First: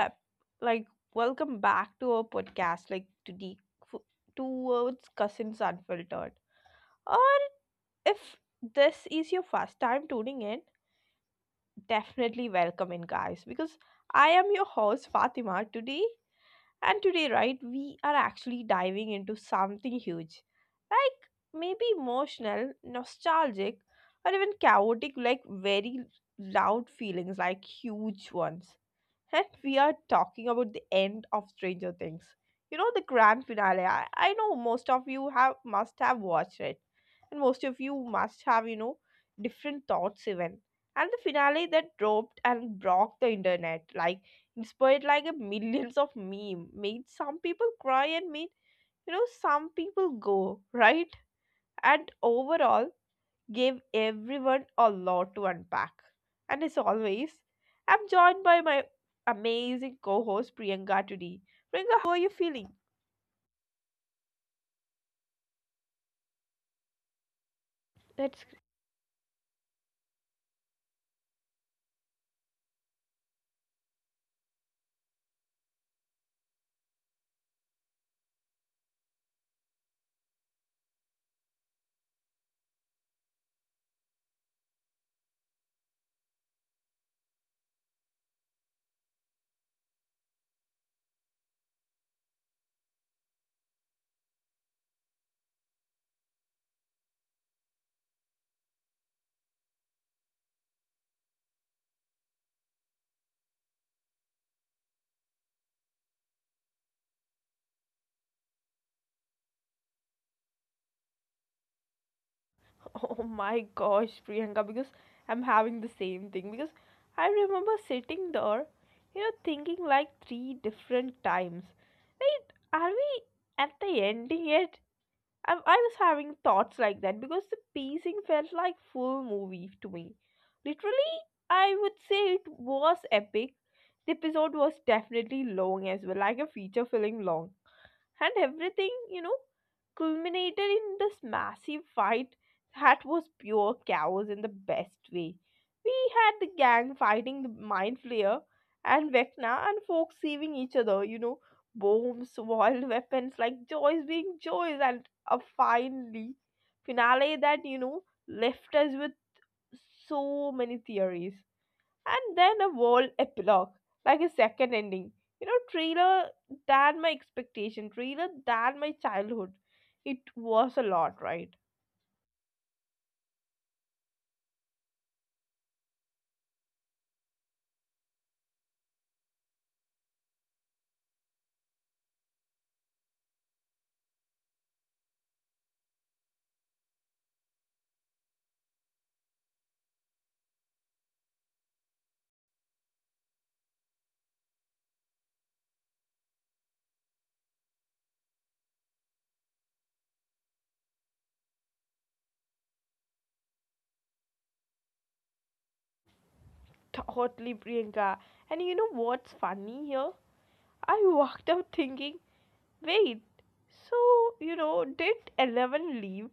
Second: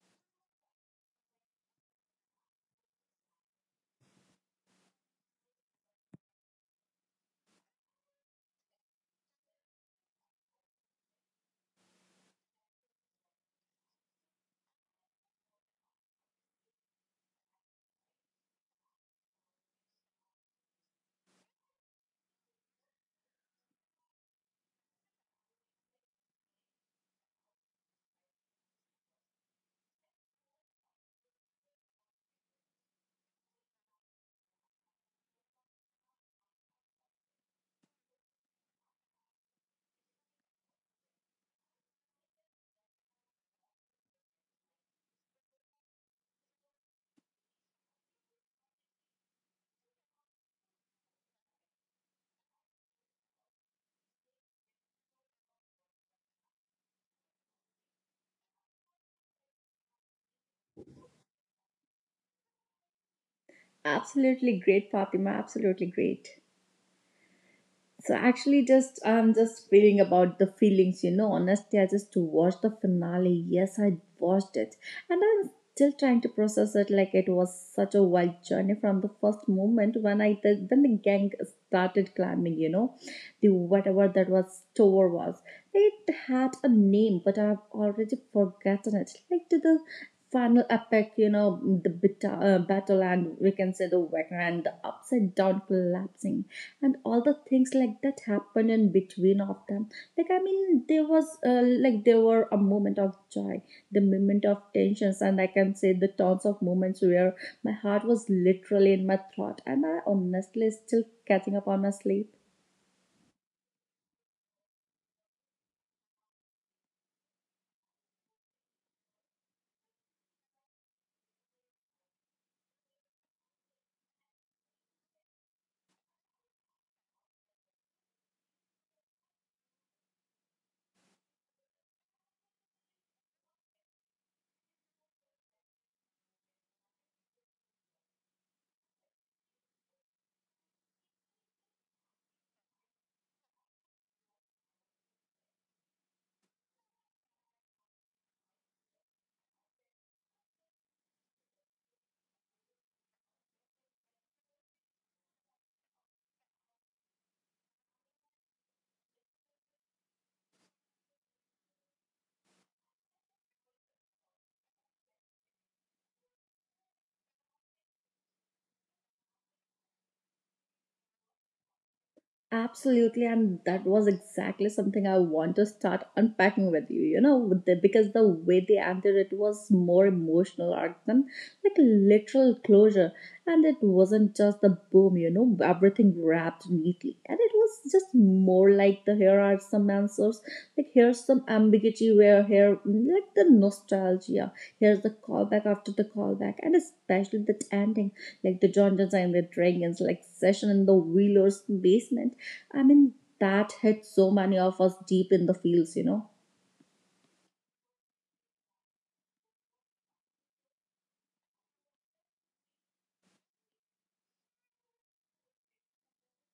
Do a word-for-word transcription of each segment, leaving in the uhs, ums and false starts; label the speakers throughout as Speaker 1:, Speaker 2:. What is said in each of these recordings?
Speaker 1: up? Like, Welcome back to our podcast, like today, f- towards Cousins Unfiltered. Or if this is your first time tuning in, definitely welcome in, guys, because I am your host, Fatima, today. And today, right, we are actually diving into something huge, like maybe emotional, nostalgic, or even chaotic, like very loud feelings, like huge ones. And we are talking about the end of Stranger Things. You know, the grand finale. I, I know most of you have must have watched it. And most of you must have, you know, different thoughts even. And the finale that dropped and broke the internet, like inspired like a millions of meme, made some people cry and made you know some people go, right? And overall gave everyone a lot to unpack. And as always, I'm joined by my amazing co host Priyanka today. Priyanka, how are you feeling?
Speaker 2: Absolutely great, Fatima. Absolutely great. So actually,
Speaker 1: That's
Speaker 2: just I'm just feeling about the feelings, you know. Honestly, I just watched the finale. Yes, I watched it, and I'm still trying to process it. Like it was such a wild journey from the first moment when I the, when the gang started climbing. You know, the whatever that was store was. It had a name, but I've already forgotten it. Like to the final epic, you know, the beta, uh, battle, and we can say the Wagner and the upside down collapsing and all the things like that happened in between of them, like I mean there was uh, like there were a moment of joy, the moment of tensions, and I can say the tons of moments where my heart was literally in my throat, and I honestly still catching up on my sleep.
Speaker 1: oh my gosh, Priyanka, because I'm having the same thing. Because I remember sitting there, you know, thinking like three different times. Wait, are we at the ending yet? I, I was having thoughts like that because the pacing felt like full movie to me. Literally, I would say it was epic. The episode was definitely long as well, like a feature film long, and everything, you know, culminated in this massive fight that was pure chaos in the best way. We had the gang fighting the mind flayer and vecna and folks saving each other, you know, bombs, wild weapons, like joys being joys, and a finally finale that, you know, left us with so many theories, and then a whole epilogue, like a second ending, you know, trailer than my expectation, trailer than my childhood. It was a lot, right?
Speaker 2: Absolutely, and that was exactly something I want to start unpacking with you. You know, with the, because the way they ended it was more emotional arc than like literal closure, and it wasn't just the boom. You know, everything wrapped neatly, and it was just more like the here are some answers, like here's some ambiguity where here like the nostalgia, here's the callback after the callback, and especially that ending like the Jauntons are in dragons, like Session in the Wheeler's basement. I mean, that hit so many of us deep in the feels, you know.
Speaker 1: Totally, Priyanka. And you know what's funny here, I walked out thinking, wait, so, you know, did eleven leave,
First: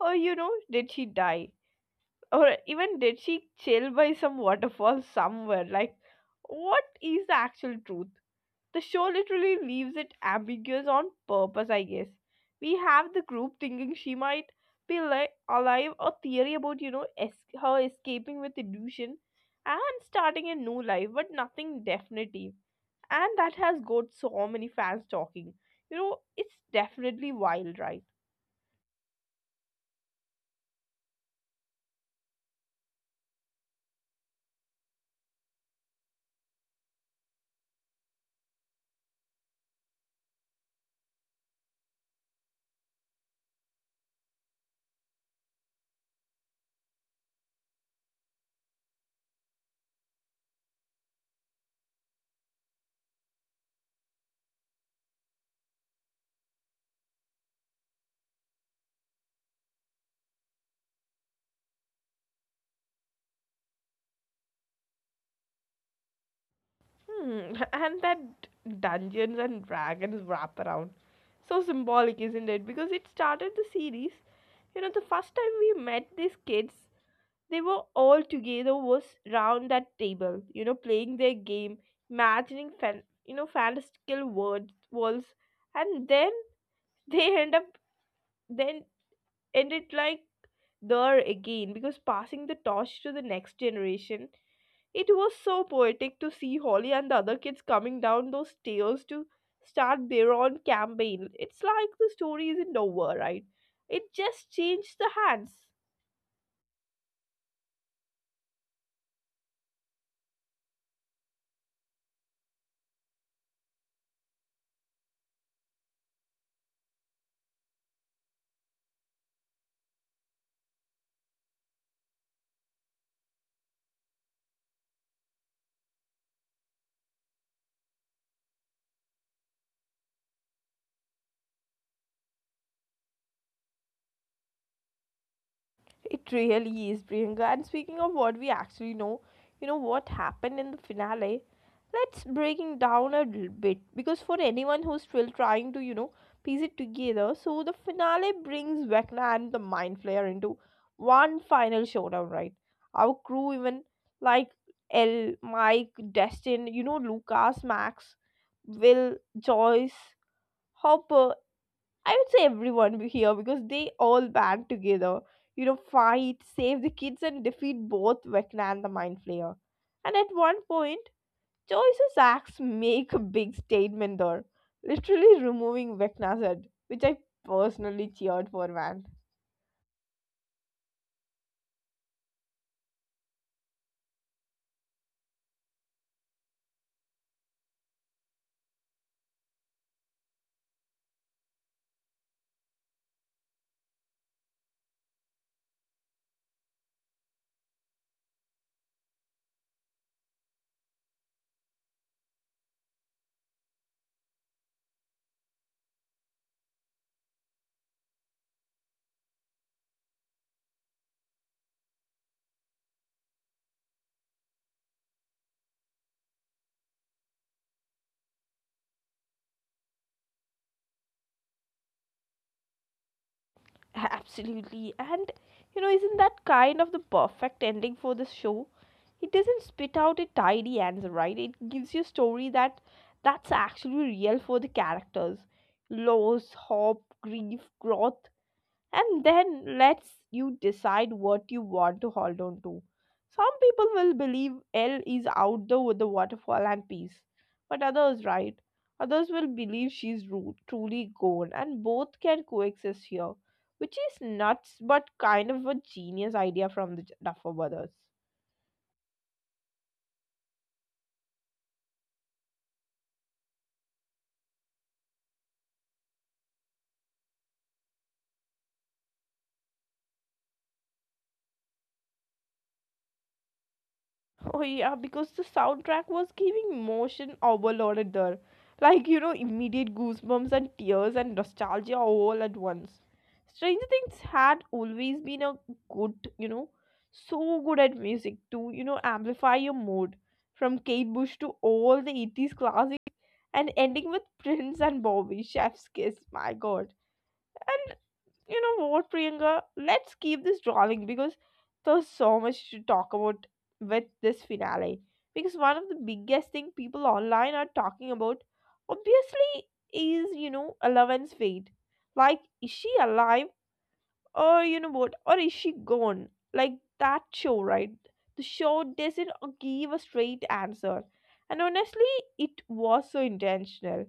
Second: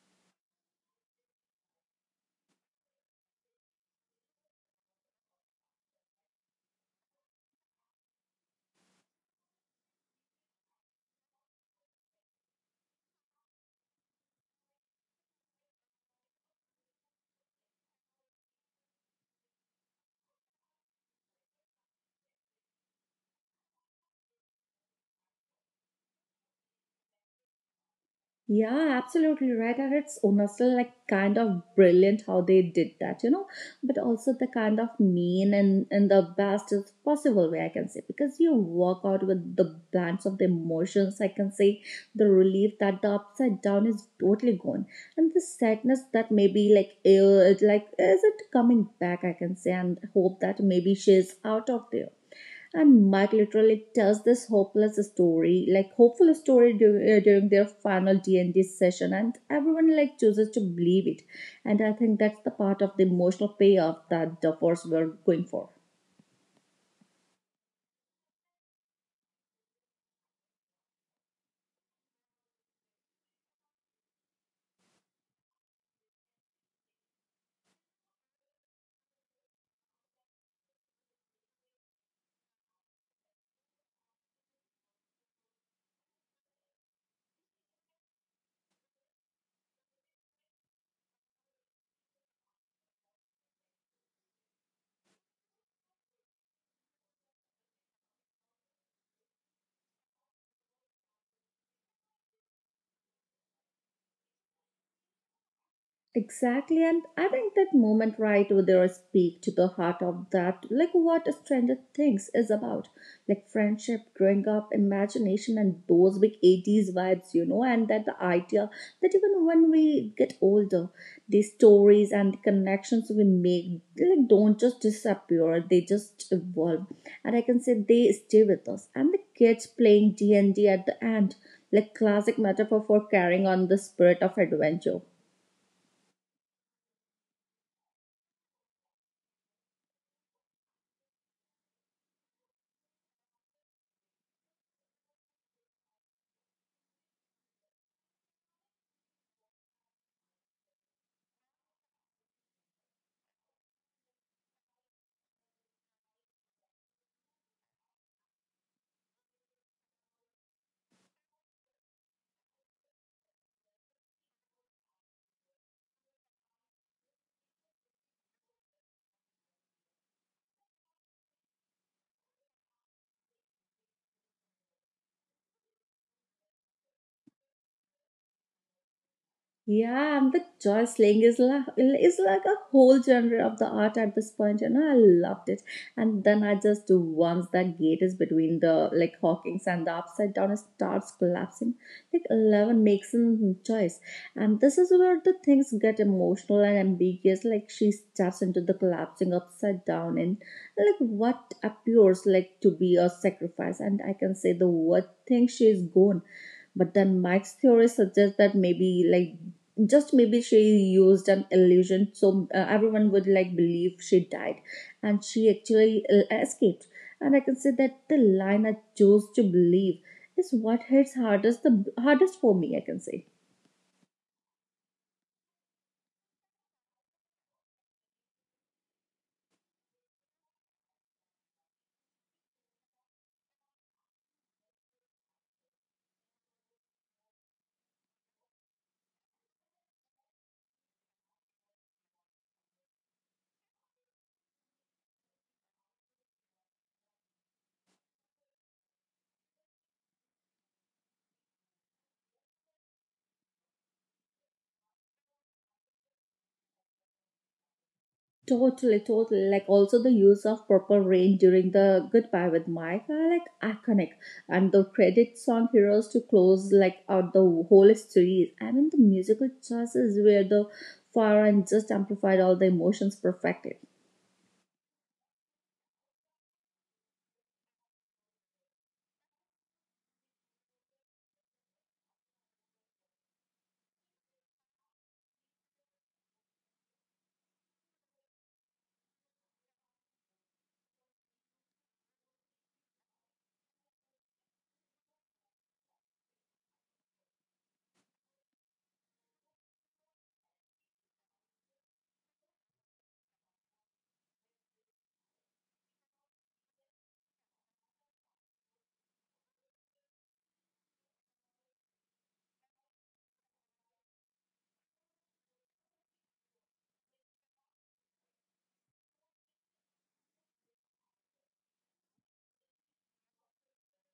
Speaker 1: or, you know, did she die, or even did she chill by some waterfall somewhere? Like, what is the actual truth? The show literally leaves it ambiguous on purpose, I guess. We have the group thinking she might be li- alive, a theory about, you know, es- her escaping with illusion and starting a new life, but nothing definitive. And that has got so many fans talking. You know, it's definitely wild, right?
Speaker 2: Yeah, absolutely right. And it's honestly like kind of brilliant how they did that, you know, but also the kind of mean and in the best is possible way, I can say, because you walk out with the bands of the emotions. I can say the relief that the upside down is totally gone, and the sadness that maybe like eh, like is it coming back? I can say, and hope that maybe she's out of there, and Mike literally tells this hopeless story, like hopeful story during, uh, during their final D and D session, and everyone like chooses to believe it. And I think that's the part of the emotional payoff that the force were going for.
Speaker 1: Hmm. And that Dungeons and Dragons wraparound. So symbolic, isn't it? Because it started the series. You know, the first time we met these kids, they were all together was round that table, you know, playing their game, imagining fan you know, fantastical words worlds, and then they end up then ended like there again, because passing the torch to the next generation. It was so poetic to see Holly and the other kids coming down those stairs to start their own campaign. It's like the story isn't over, right? It just changed the hands.
Speaker 2: Exactly, and I think that moment right over there speak to the heart of that, like what Stranger Things is about, like friendship, growing up, imagination, and those big eighties vibes, you know, and that the idea that even when we get older, the stories and the connections we make, they like don't just disappear; they just evolve, and I can say they stay with us. And the kids playing D and D at the end, like classic metaphor for carrying on the spirit of adventure.
Speaker 1: It really is, Priyanka. And speaking of what we actually know, you know what happened in the finale? Let's breaking down a little bit, because for anyone who's still trying to, you know, piece it together, so the finale brings Vecna and the Mind Flayer into one final showdown, right? Our crew, even like L, Mike, Destin, you know, Lucas, Max, Will, Joyce, Hopper, I would say everyone be here because they all band together, you know, fight, save the kids, and defeat both Vecna and the Mind Flayer. And at one point, Joyce's acts make a big statement there, literally removing Vecna's head, which I personally cheered for, man.
Speaker 2: Yeah, and the joy slaying is like, is like a whole genre of the art at this point. You know, I loved it. And then I just once that gate is between the like Hawkins and the upside down, it starts collapsing, like Eleven makes a choice, and this is where the things get emotional and ambiguous. Like she steps into the collapsing upside down and like what appears like to be a sacrifice, and I can say the word thing, she is gone. But then Mike's theory suggests that maybe, like, just maybe she used an illusion so uh, everyone would like believe she died, and she actually uh, escaped. And I can say that the line, I chose to believe, is what hits hardest the hardest for me, I can say.
Speaker 1: Absolutely. And you know, isn't that kind of the perfect ending for this show? It doesn't spit out a tidy answer, right? It gives you a story that that's actually real for the characters. Loss, hope, grief, growth, and then lets you decide what you want to hold on to. Some people will believe L is out there with the waterfall and peace, but others, right? Others will believe she's ru- truly gone, and both can coexist here, which is nuts but kind of a genius idea from the Duffer brothers.
Speaker 2: Totally, totally. Like also the use of Purple Rain during the Goodbye with Mike are like iconic. And the credit song heroes to close like out the whole series. I mean, the musical choices where the far and just amplified all the emotions perfectly.
Speaker 1: Oh yeah, because the soundtrack was giving emotion overloaded there. Like, you know, immediate goosebumps and tears and nostalgia all at once. Stranger Things had always been a good, you know, so good at music to, you know, amplify your mood. From Kate Bush to all the eighties classics, and ending with Prince and Bobby, Chef's Kiss, my god. You know what, Priyanka? Let's keep this rolling, because there's so much to talk about with this finale. Because one of the biggest thing people online are talking about, obviously, is, you know, Eleven's fate. Like, is she alive? Or you know what, or is she gone? Like, that show, right? The show doesn't uh, give a straight answer, and honestly it was so intentional.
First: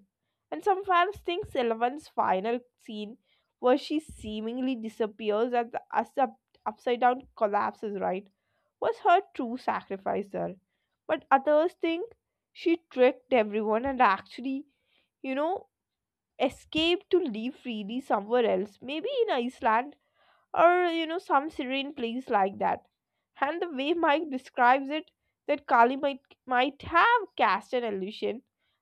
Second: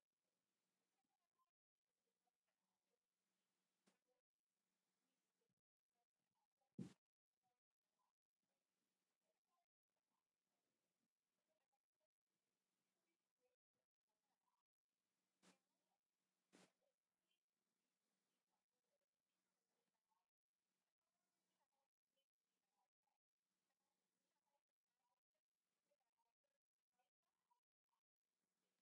Speaker 1: And some fans think sylvan's final scene, where she seemingly disappears as the, as the up- upside down collapses, right, was her true sacrifice there. But others think she tricked everyone and actually, you know, escaped to live freely somewhere else, maybe in iceland, or, you know, some serene place like that. And the way mike describes it, that kali might might have cast an illusion,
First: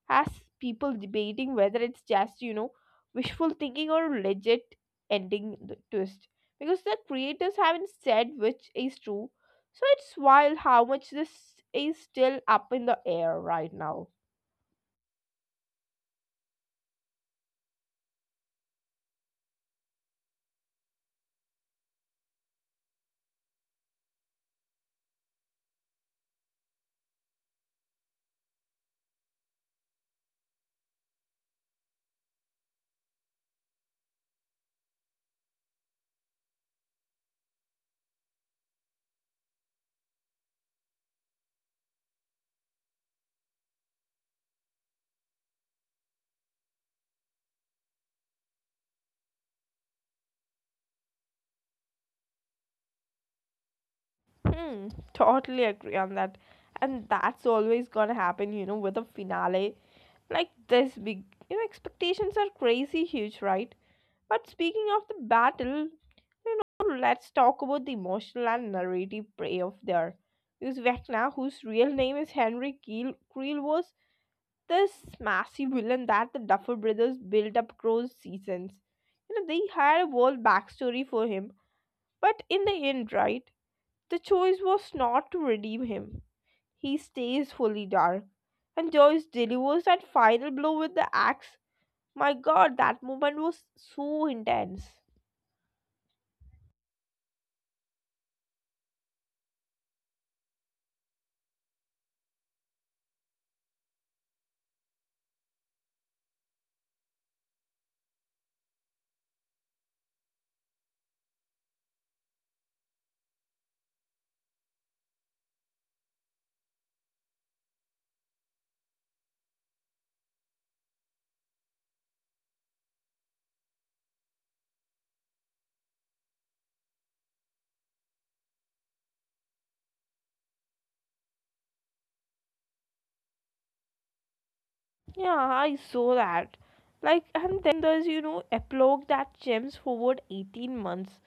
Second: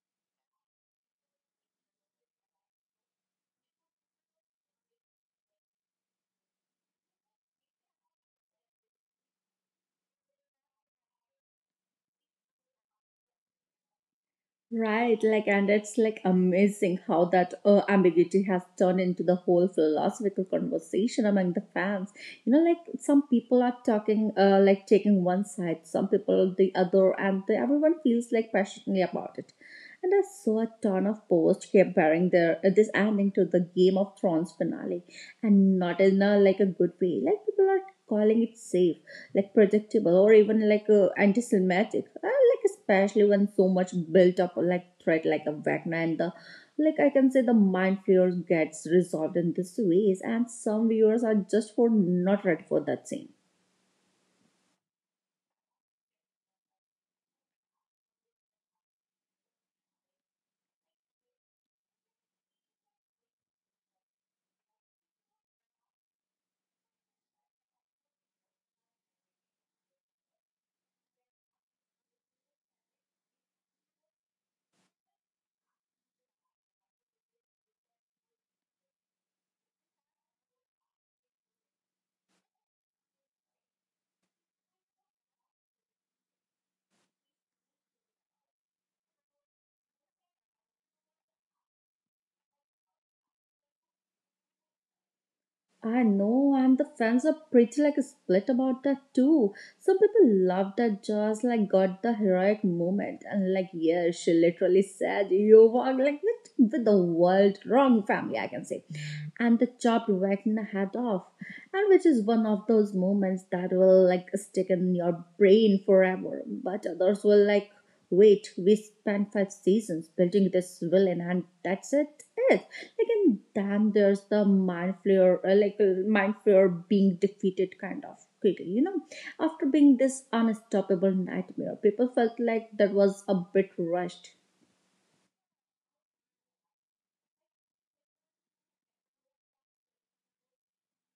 Speaker 1: has people debating whether it's just, you know, wishful thinking or legit ending the twist, because the creators haven't said which is true. So it's wild how much this is still up in the air right now.
Speaker 2: Right, like, and it's like amazing how that uh, ambiguity has turned into the whole philosophical conversation among the fans. You know, like some people are talking, uh, like taking one side, some people the other, and the, everyone feels like passionately about it. And I saw a ton of posts comparing their uh, this ending to the Game of Thrones finale, and not in a like a good way. Like people are calling it safe, like predictable, or even like uh, anti-Semitic. I like especially when so much built up like threat like a Wagner and the like, I can say, the mind fear gets resolved in this ways, and some viewers are just for not ready for that scene.
Speaker 1: Hmm. Totally agree on that. And that's always gonna happen, you know, with a finale like this big. You know, expectations are crazy huge, right? But speaking of the battle, you know, let's talk about the emotional and narrative payoff there. Because Vecna, whose real name is Henry Keel, Creel, was this massive villain that the Duffer brothers built up across seasons. You know, they had a whole backstory for him. But in the end, right, the choice was not to redeem him. He stays fully dark. And Joyce delivers that final blow with the axe, my god, that moment was so intense.
Speaker 2: I know, and the fans are pretty like split about that too. Some people love that just like got the heroic moment and like yeah, she literally said you were like with, with the world wrong family, I can say, and the chopped Wagner head off, and which is one of those moments that will like stick in your brain forever. But others will like wait, we spent five seasons building this villain, and that's it. It like and damn, there's the mind flayer, uh, like uh, mind flayer being defeated kind of quickly. You know, after being this unstoppable nightmare, people felt like that was a bit rushed.
Speaker 1: Yeah, I saw that. Like, and then there's, you know, epilogue that jumps forward eighteen months,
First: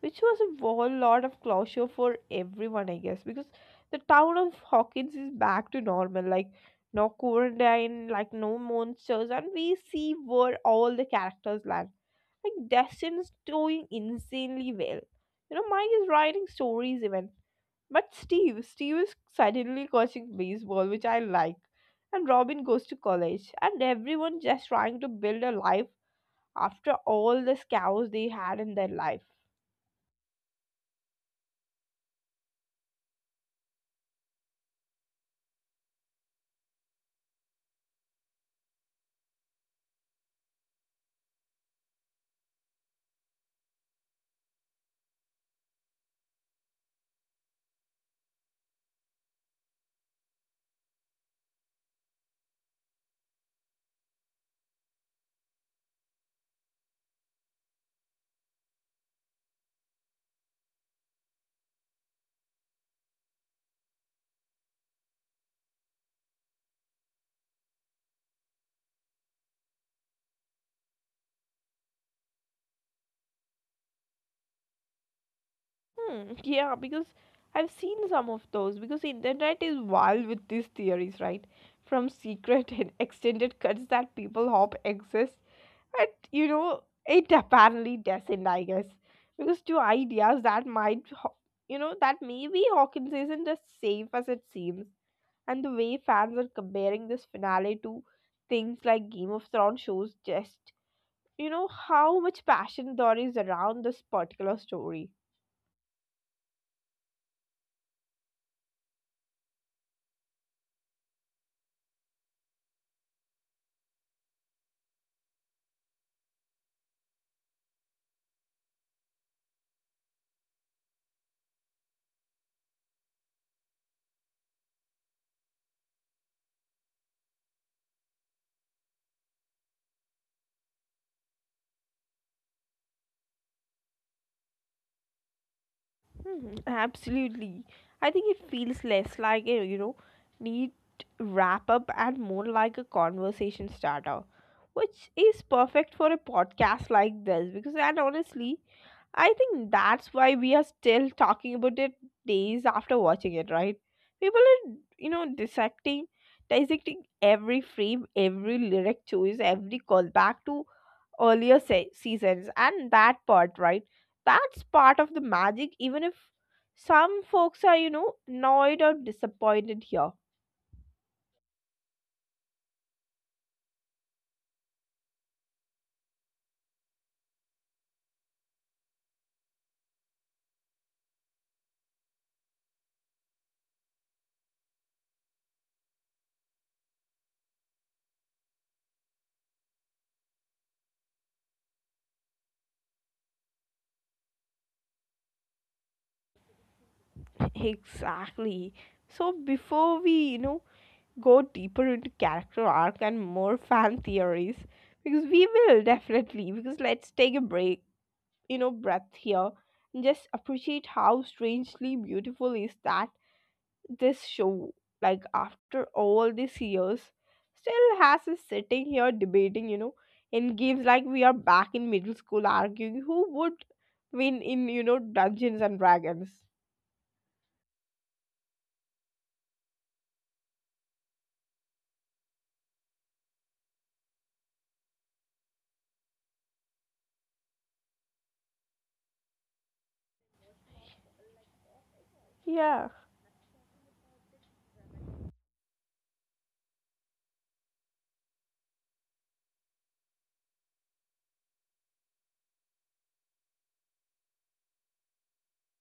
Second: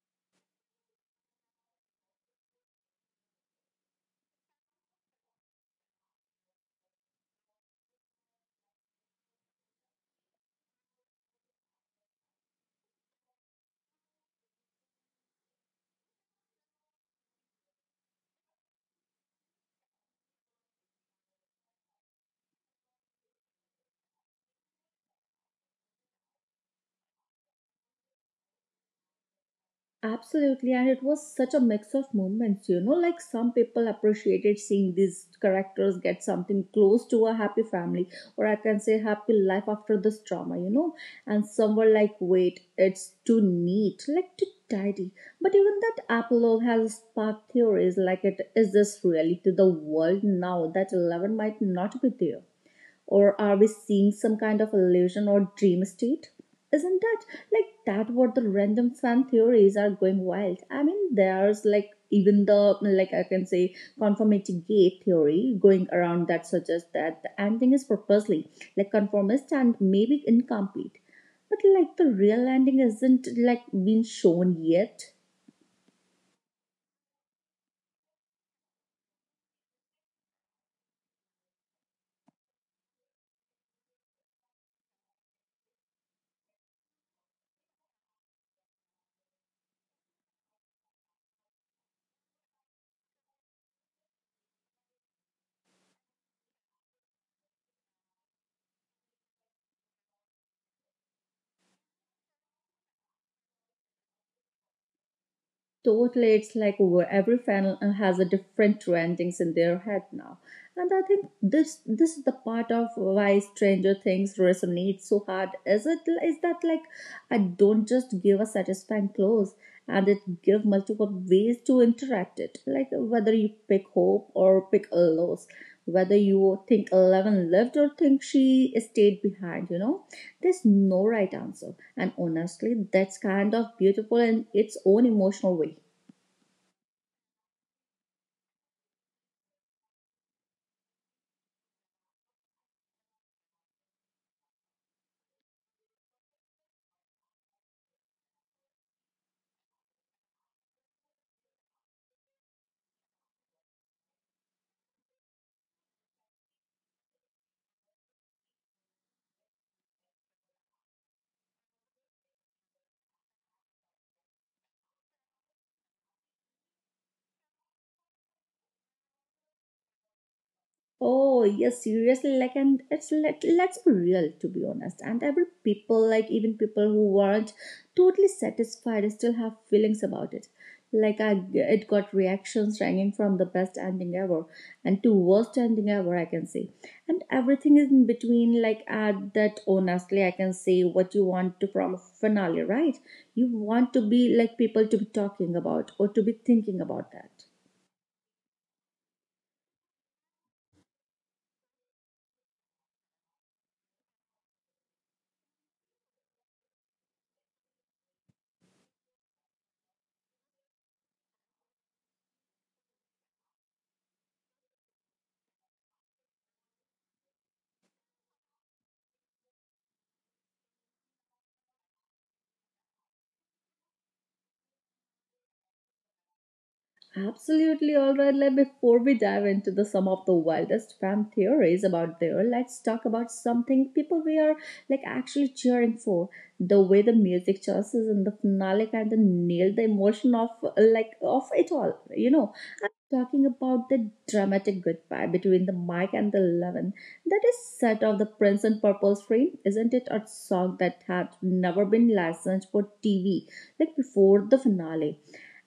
Speaker 1: which was a whole lot of closure for everyone, I guess, because the town of Hawkins is back to normal. Like, no quarantine, like, no monsters, and we see where all the characters land. Like, Destin's doing insanely well. You know, Mike is writing stories even. But Steve, Steve is suddenly coaching baseball, which I like. And Robin goes to college. And everyone just trying to build a life after all the scars they had in their life.
Speaker 2: Absolutely, and it was such a mix of moments, you know. Like some people appreciated seeing these characters get something close to a happy family, or I can say happy life after this trauma, you know. And some were like, wait, it's too neat, like too tidy. But even that epilogue has sparked theories like, it is this reality to the world now that eleven might not be there? Or are we seeing some kind of illusion or dream state? Isn't that like that what the random fan theories are going wild? I mean, there's like even the like, I can say, conformity gate theory going around that suggests that the ending is purposely like conformist and maybe incomplete. But like the real ending isn't like been shown yet.
Speaker 1: Hmm, yeah, because I've seen some of those. Because internet is wild with these theories, right? From secret and extended cuts that people hope exist. But, you know, it apparently doesn't, I guess. Because two ideas that might, ho- you know, that maybe Hawkins isn't as safe as it seems. And the way fans are comparing this finale to things like Game of Thrones shows just, you know, how much passion there is around this particular story.
Speaker 2: Totally, it's like where every fan has a different two endings in their head now. And I think this this is the part of why Stranger Things resonates so hard. Is it is that like I don't just give a satisfying close, and it give multiple ways to interact it. Like whether you pick hope or pick a loss, whether you think Eleven lived or think she stayed behind, you know. There's no right answer. And honestly, that's kind of beautiful in its own emotional way.
Speaker 1: Hmm, absolutely. I think it feels less like a, you know, neat wrap up and more like a conversation starter, which is perfect for a podcast like this, because, and honestly, I think that's why we are still talking about it days after watching it, right? People are, you know, dissecting, dissecting every frame, every lyric choice, every callback to earlier se- seasons, and that part, right? That's part of the magic, even if some folks are, you know, annoyed or disappointed here.
Speaker 2: Oh yes, seriously. Like, and it's let let's be real, to be honest. And every people, like even people who weren't totally satisfied, still have feelings about it. Like I, it got reactions ranging from the best ending ever and to worst ending ever, I can say, and everything is in between. Like at that, honestly, I can say what you want to from a finale, right? You want to be like people to be talking about or to be thinking about that.
Speaker 1: Exactly. So before we, you know, go deeper into character arc and more fan theories, because we will definitely, because let's take a break, you know, breath here, and just appreciate how strangely beautiful is that this show, like after all these years, still has us sitting here debating, you know, in games, like we are back in middle school arguing who would win in, you know, dungeons and dragons.
Speaker 2: Absolutely. All right. Let before we dive into the some of the wildest fan theories about there, let's talk about something people we are like actually cheering for. The way the music choices and the finale kind of nail the emotion of like of it all. You know,
Speaker 1: Yeah.
Speaker 2: I'm talking about the dramatic goodbye between the Mike and the Eleven. That is set of the Prince and Purple frame, isn't it? A song that had never been licensed for T V like before the finale,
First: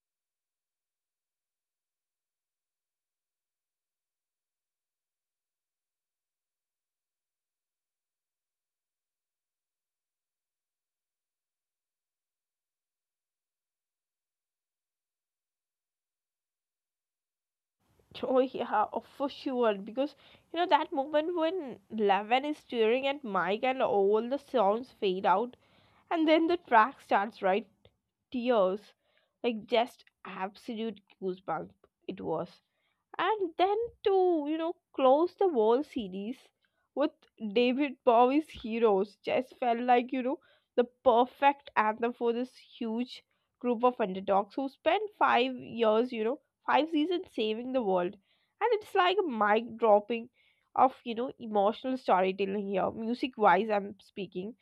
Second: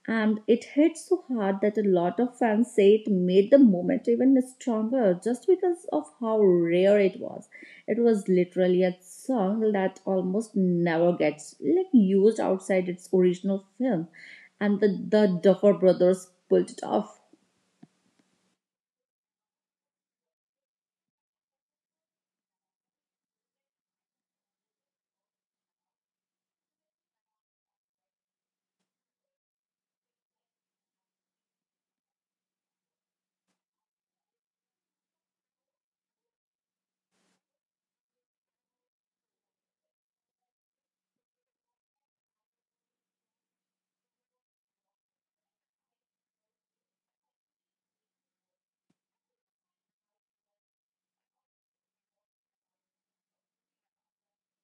Speaker 2: and it hit so hard that a lot of fans say it made the moment even stronger just because of how rare it was. It was literally a song that almost never gets like used outside its original film, and the, the Duffer Brothers pulled it off.
Speaker 1: Oh yeah, oh, for sure. Because you know that moment when Levin is staring at Mike and all the sounds fade out, and then the track starts, right? Tears, like just absolute goosebump. It was. And then to, you know, close the whole series with david bowie's heroes just felt like, you know, the perfect anthem for this huge group of underdogs who spent five years, you know, five seasons saving the world. And it's like a mic dropping of, you know, emotional storytelling here, music wise I'm speaking.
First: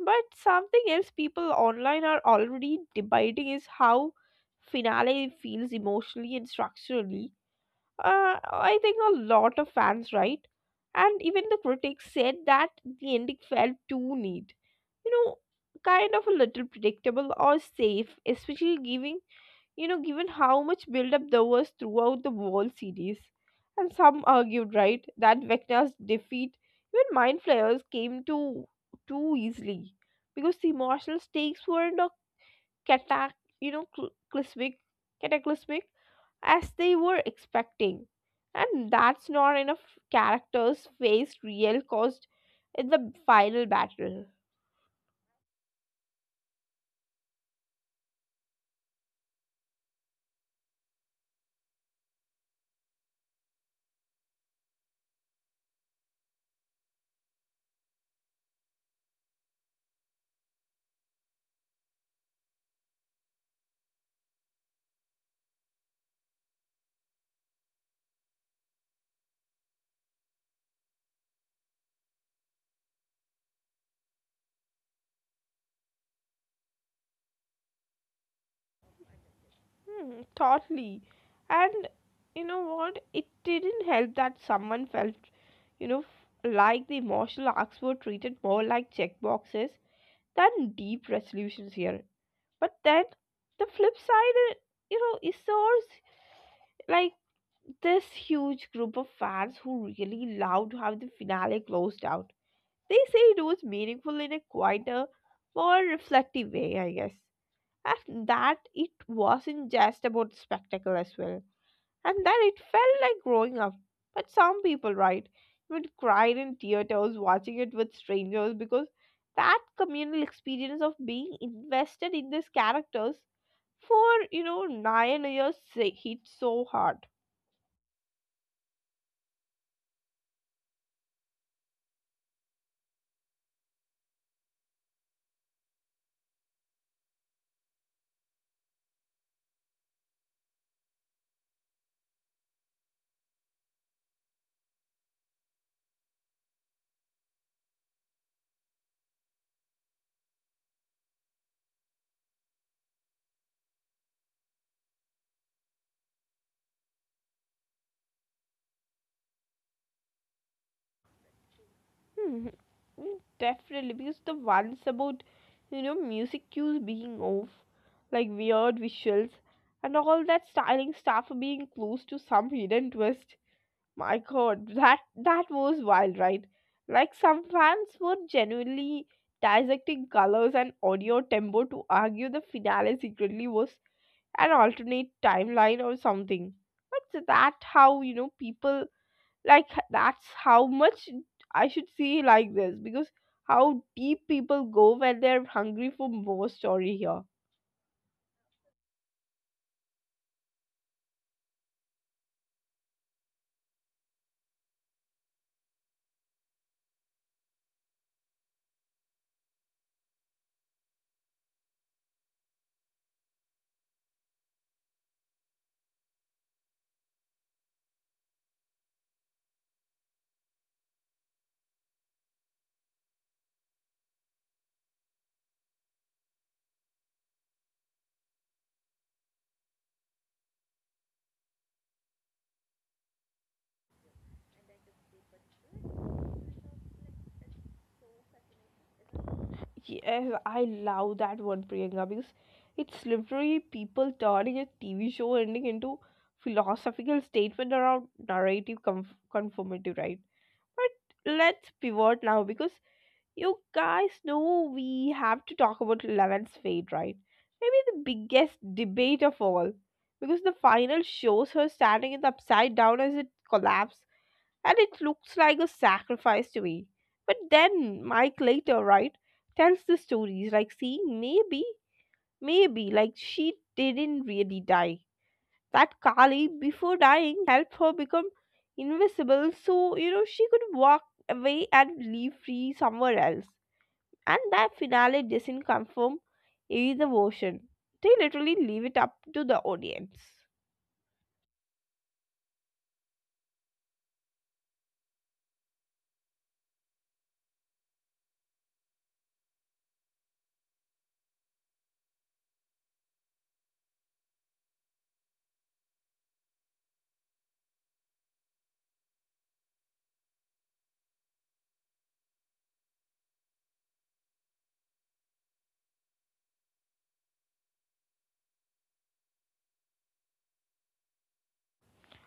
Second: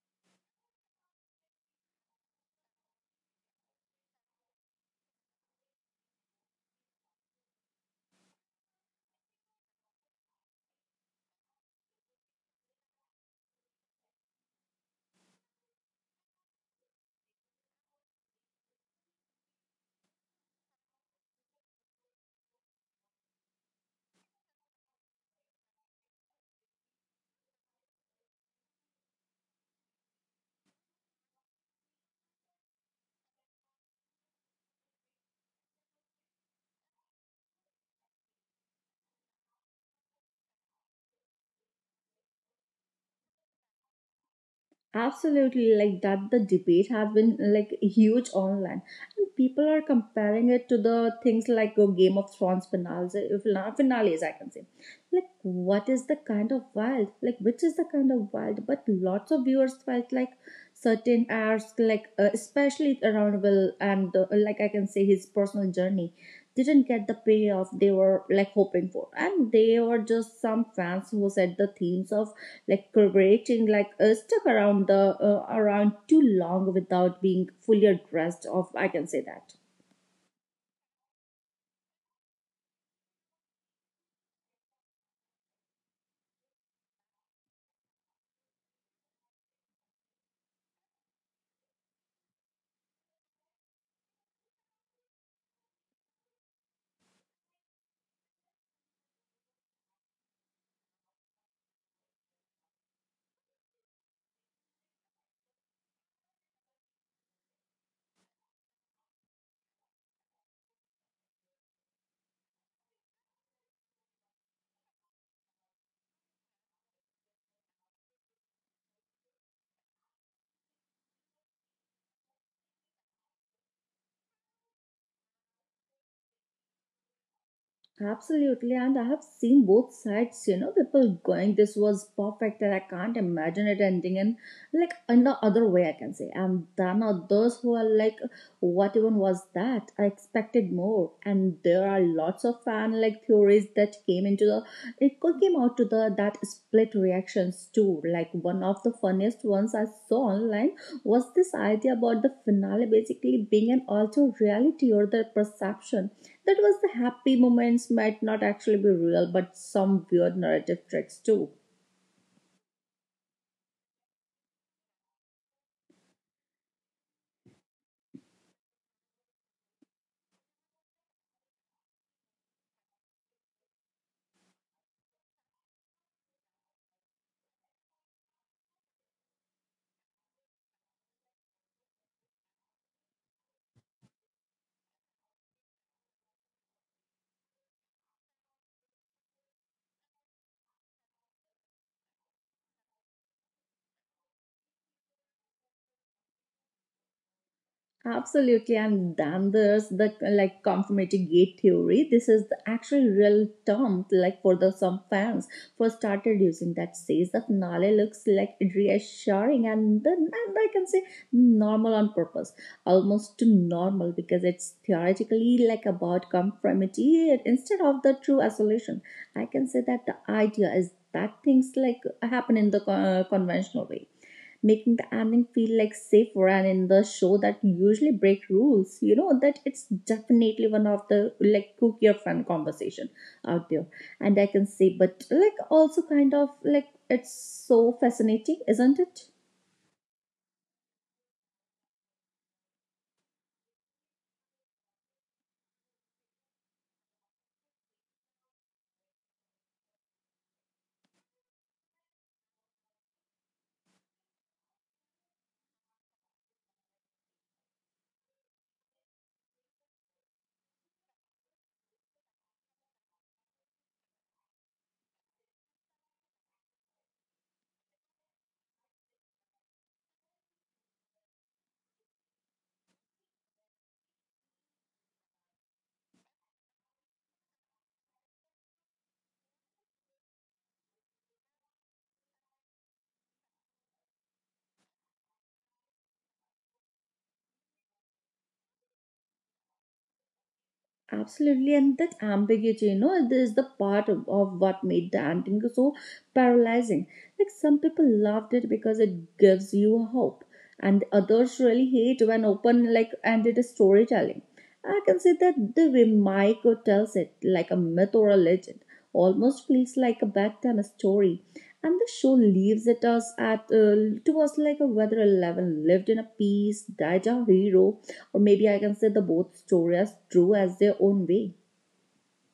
Speaker 1: But something else people online are already debating is how finale feels emotionally and structurally. uh, I think a lot of fans, right? And even the critics said that the ending felt too neat. You know, kind of a little predictable or safe, especially giving, you know, given how much build up there was throughout the whole series. And some argued, right, that Vecna's defeat, even Mind Flayers came too too easily. Because the emotional stakes weren't cata- you know, cl- cataclysmic, cataclysmic as they were expecting. And that's not enough characters faced real cost in the final battle.
Speaker 2: Absolutely, like that, the debate has been like huge online, and people are comparing it to the things like uh, Game of Thrones finales, uh, fina- finales. I can say. Like, what is the kind of wild? Like, which is the kind of wild? But lots of viewers felt like certain hours like uh, especially around will and uh, like, I can say, his personal journey didn't get the payoff they were like hoping for, and they were just some fans who said the themes of like collaborating like uh, stuck around the uh, around too long without being fully addressed of, I can say that.
Speaker 1: Hmm, totally. And you know what? It didn't help that someone felt, you know, f- like the emotional arcs were treated more like checkboxes than deep resolutions here. But then the flip side, uh, you know, is ours. Like this huge group of fans who really loved how the finale closed out. They say it was meaningful in a quieter, more reflective way, I guess. And that it wasn't just about the spectacle as well. And that it felt like growing up. But some people, right, even cried in theaters watching it with strangers because that communal experience of being invested in these characters for, you know, nine years hit so hard.
Speaker 2: Absolutely, and I have seen both sides, you know, people going, this was perfect and I can't imagine it ending in like in the other way, I can say. And then are those who are like, what even was that? I expected more. And there are lots of fan like theories that came into the it co- came out to the that split reactions too. Like one of the funniest ones I saw online was this idea about the finale basically being an altered reality or the perception that was the happy moments might not actually be real but some weird narrative tricks too.
Speaker 1: Hmm. Definitely, because the ones about you know music cues being off, like weird visuals, and all that styling stuff being close to some hidden twist. My God, that that was wild, right? Like some fans were genuinely dissecting colors and audio tempo to argue the finale secretly was an alternate timeline or something. But that's how you know people, like that's how much I should see like this because how deep people go when they're hungry for more story here.
Speaker 2: Absolutely, and then there's the like conformity gate theory. This is the actual real term, like for the some fans first started using that says the finale looks like reassuring and then and I can say normal on purpose, almost to normal because it's theoretically like about conformity instead of the true isolation. I can say that the idea is that things like happen in the co- uh, conventional way making the ending feel like safer and in the show that usually break rules, you know that it's definitely one of the like cook your fun conversation out there. And I can say but like also kind of like it's so fascinating, isn't it?
Speaker 1: Yes, I love that one, Priyanka, because it's literally people turning a TV show ending into philosophical statement around narrative conf- conformity, right? But let's pivot now because you guys know we have to talk about Eleven's fate, right? Maybe the biggest debate of all. Because the final shows her standing in the upside down as it collapses, and it looks like a sacrifice to me. But then Mike later, right, tells the stories like, see, maybe, maybe, like she didn't really die, that Kali, before dying, helped her become invisible so, you know, she could walk away and leave free somewhere else. And that finale doesn't confirm either version. They literally leave it up to the audience.
Speaker 2: Absolutely, and that ambiguity, you know, it is the part of, of what made the ending so paralyzing. Like some people loved it because it gives you hope, and others really hate when open like ended storytelling. I can say that the way Mike tells it, like a myth or a legend, almost feels like a bedtime story. And the show leaves it us at uh, to us like a whether Eleven lived in a peace, died a hero, or maybe I can say the both story as true as their own way.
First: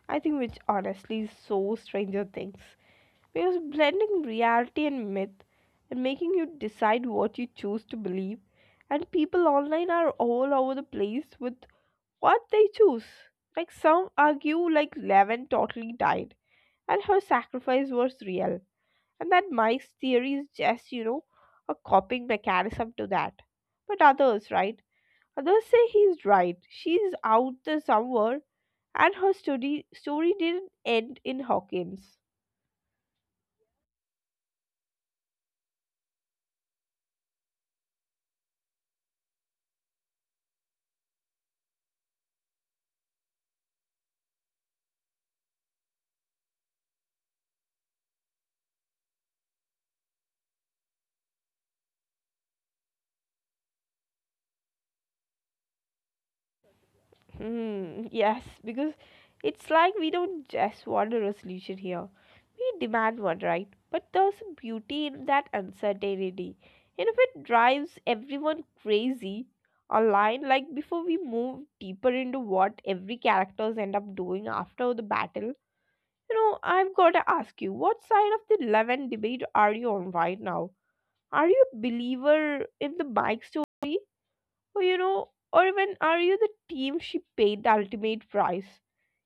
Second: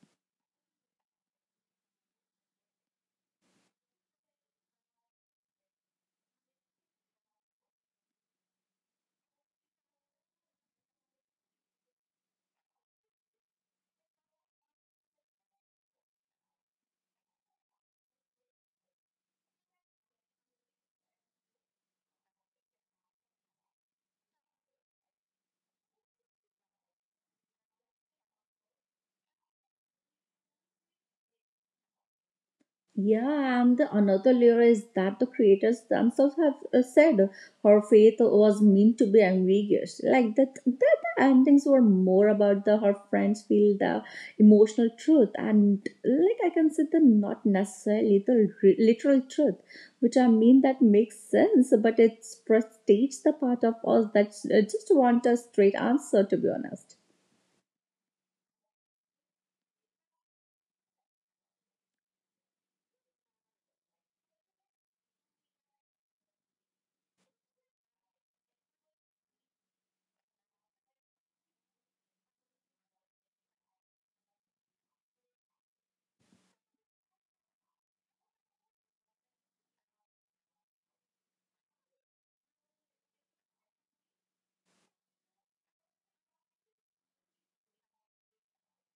Speaker 1: I think which honestly is so Stranger Things. Because blending reality and myth and making you decide what you choose to believe, and people online are all over the place with what they choose. Like some argue like Levin totally died and her sacrifice was real. And that Mike's theory is just, you know, a coping mechanism to that. But others, right? Others say he's right. She's out there somewhere and her story story didn't end in Hawkins.
Speaker 2: Yeah, and the another layer is that the creators themselves have uh, said her faith was meant to be ambiguous. Like that, that the endings were more about the her friends feel the emotional truth, and like I can say the not necessarily the re- literal truth, which I mean that makes sense, but it prestates the part of us that uh, just want a straight answer. To be honest,
Speaker 1: Hmm, yes, because it's like we don't just want a resolution here. We demand one, right? But there's a beauty in that uncertainty. And if it drives everyone crazy online, like before we move deeper into what every characters end up doing after the battle, you know, I've got to ask you, what side of the love and debate are you on right now? Are you a believer in the Mike story? Or, you know, or even are you the team she paid the ultimate price?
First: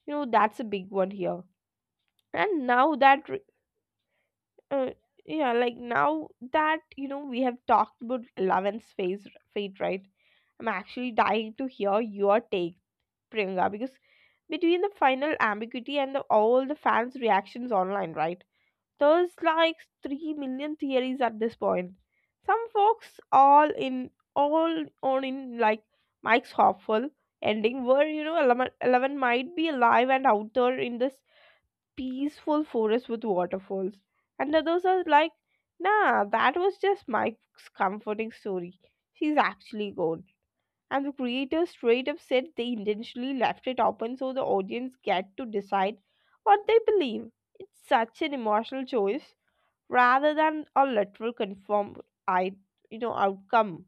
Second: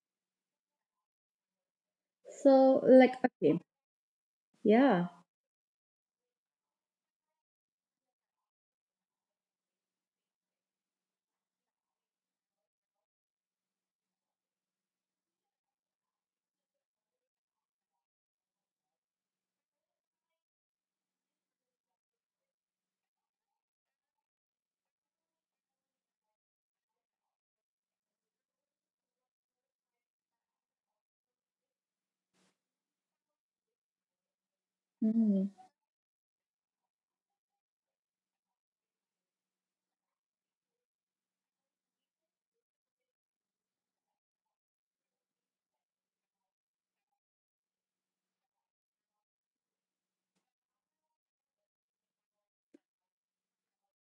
Speaker 1: You know, that's a big one here. And
Speaker 2: so
Speaker 1: now
Speaker 2: like
Speaker 1: that re-
Speaker 2: okay,
Speaker 1: uh,
Speaker 2: yeah.
Speaker 1: yeah, like now that you know we have talked about eleven's face fate, right, I'm actually dying to hear your take, Priyanka, because between the final ambiguity and the, all the fans reactions online, right, there's like three million theories at this point. Some folks all in all on in like Mike's hopeful ending where you know eleven eleven might be alive and out there in this peaceful forest with waterfalls. And others are
Speaker 2: Mhm.
Speaker 1: like, nah, that was just Mike's comforting story. She's actually gone. And the creators straight up said they intentionally left it open so the audience get to decide what they believe. It's such an emotional choice rather than a literal conform I you know outcome.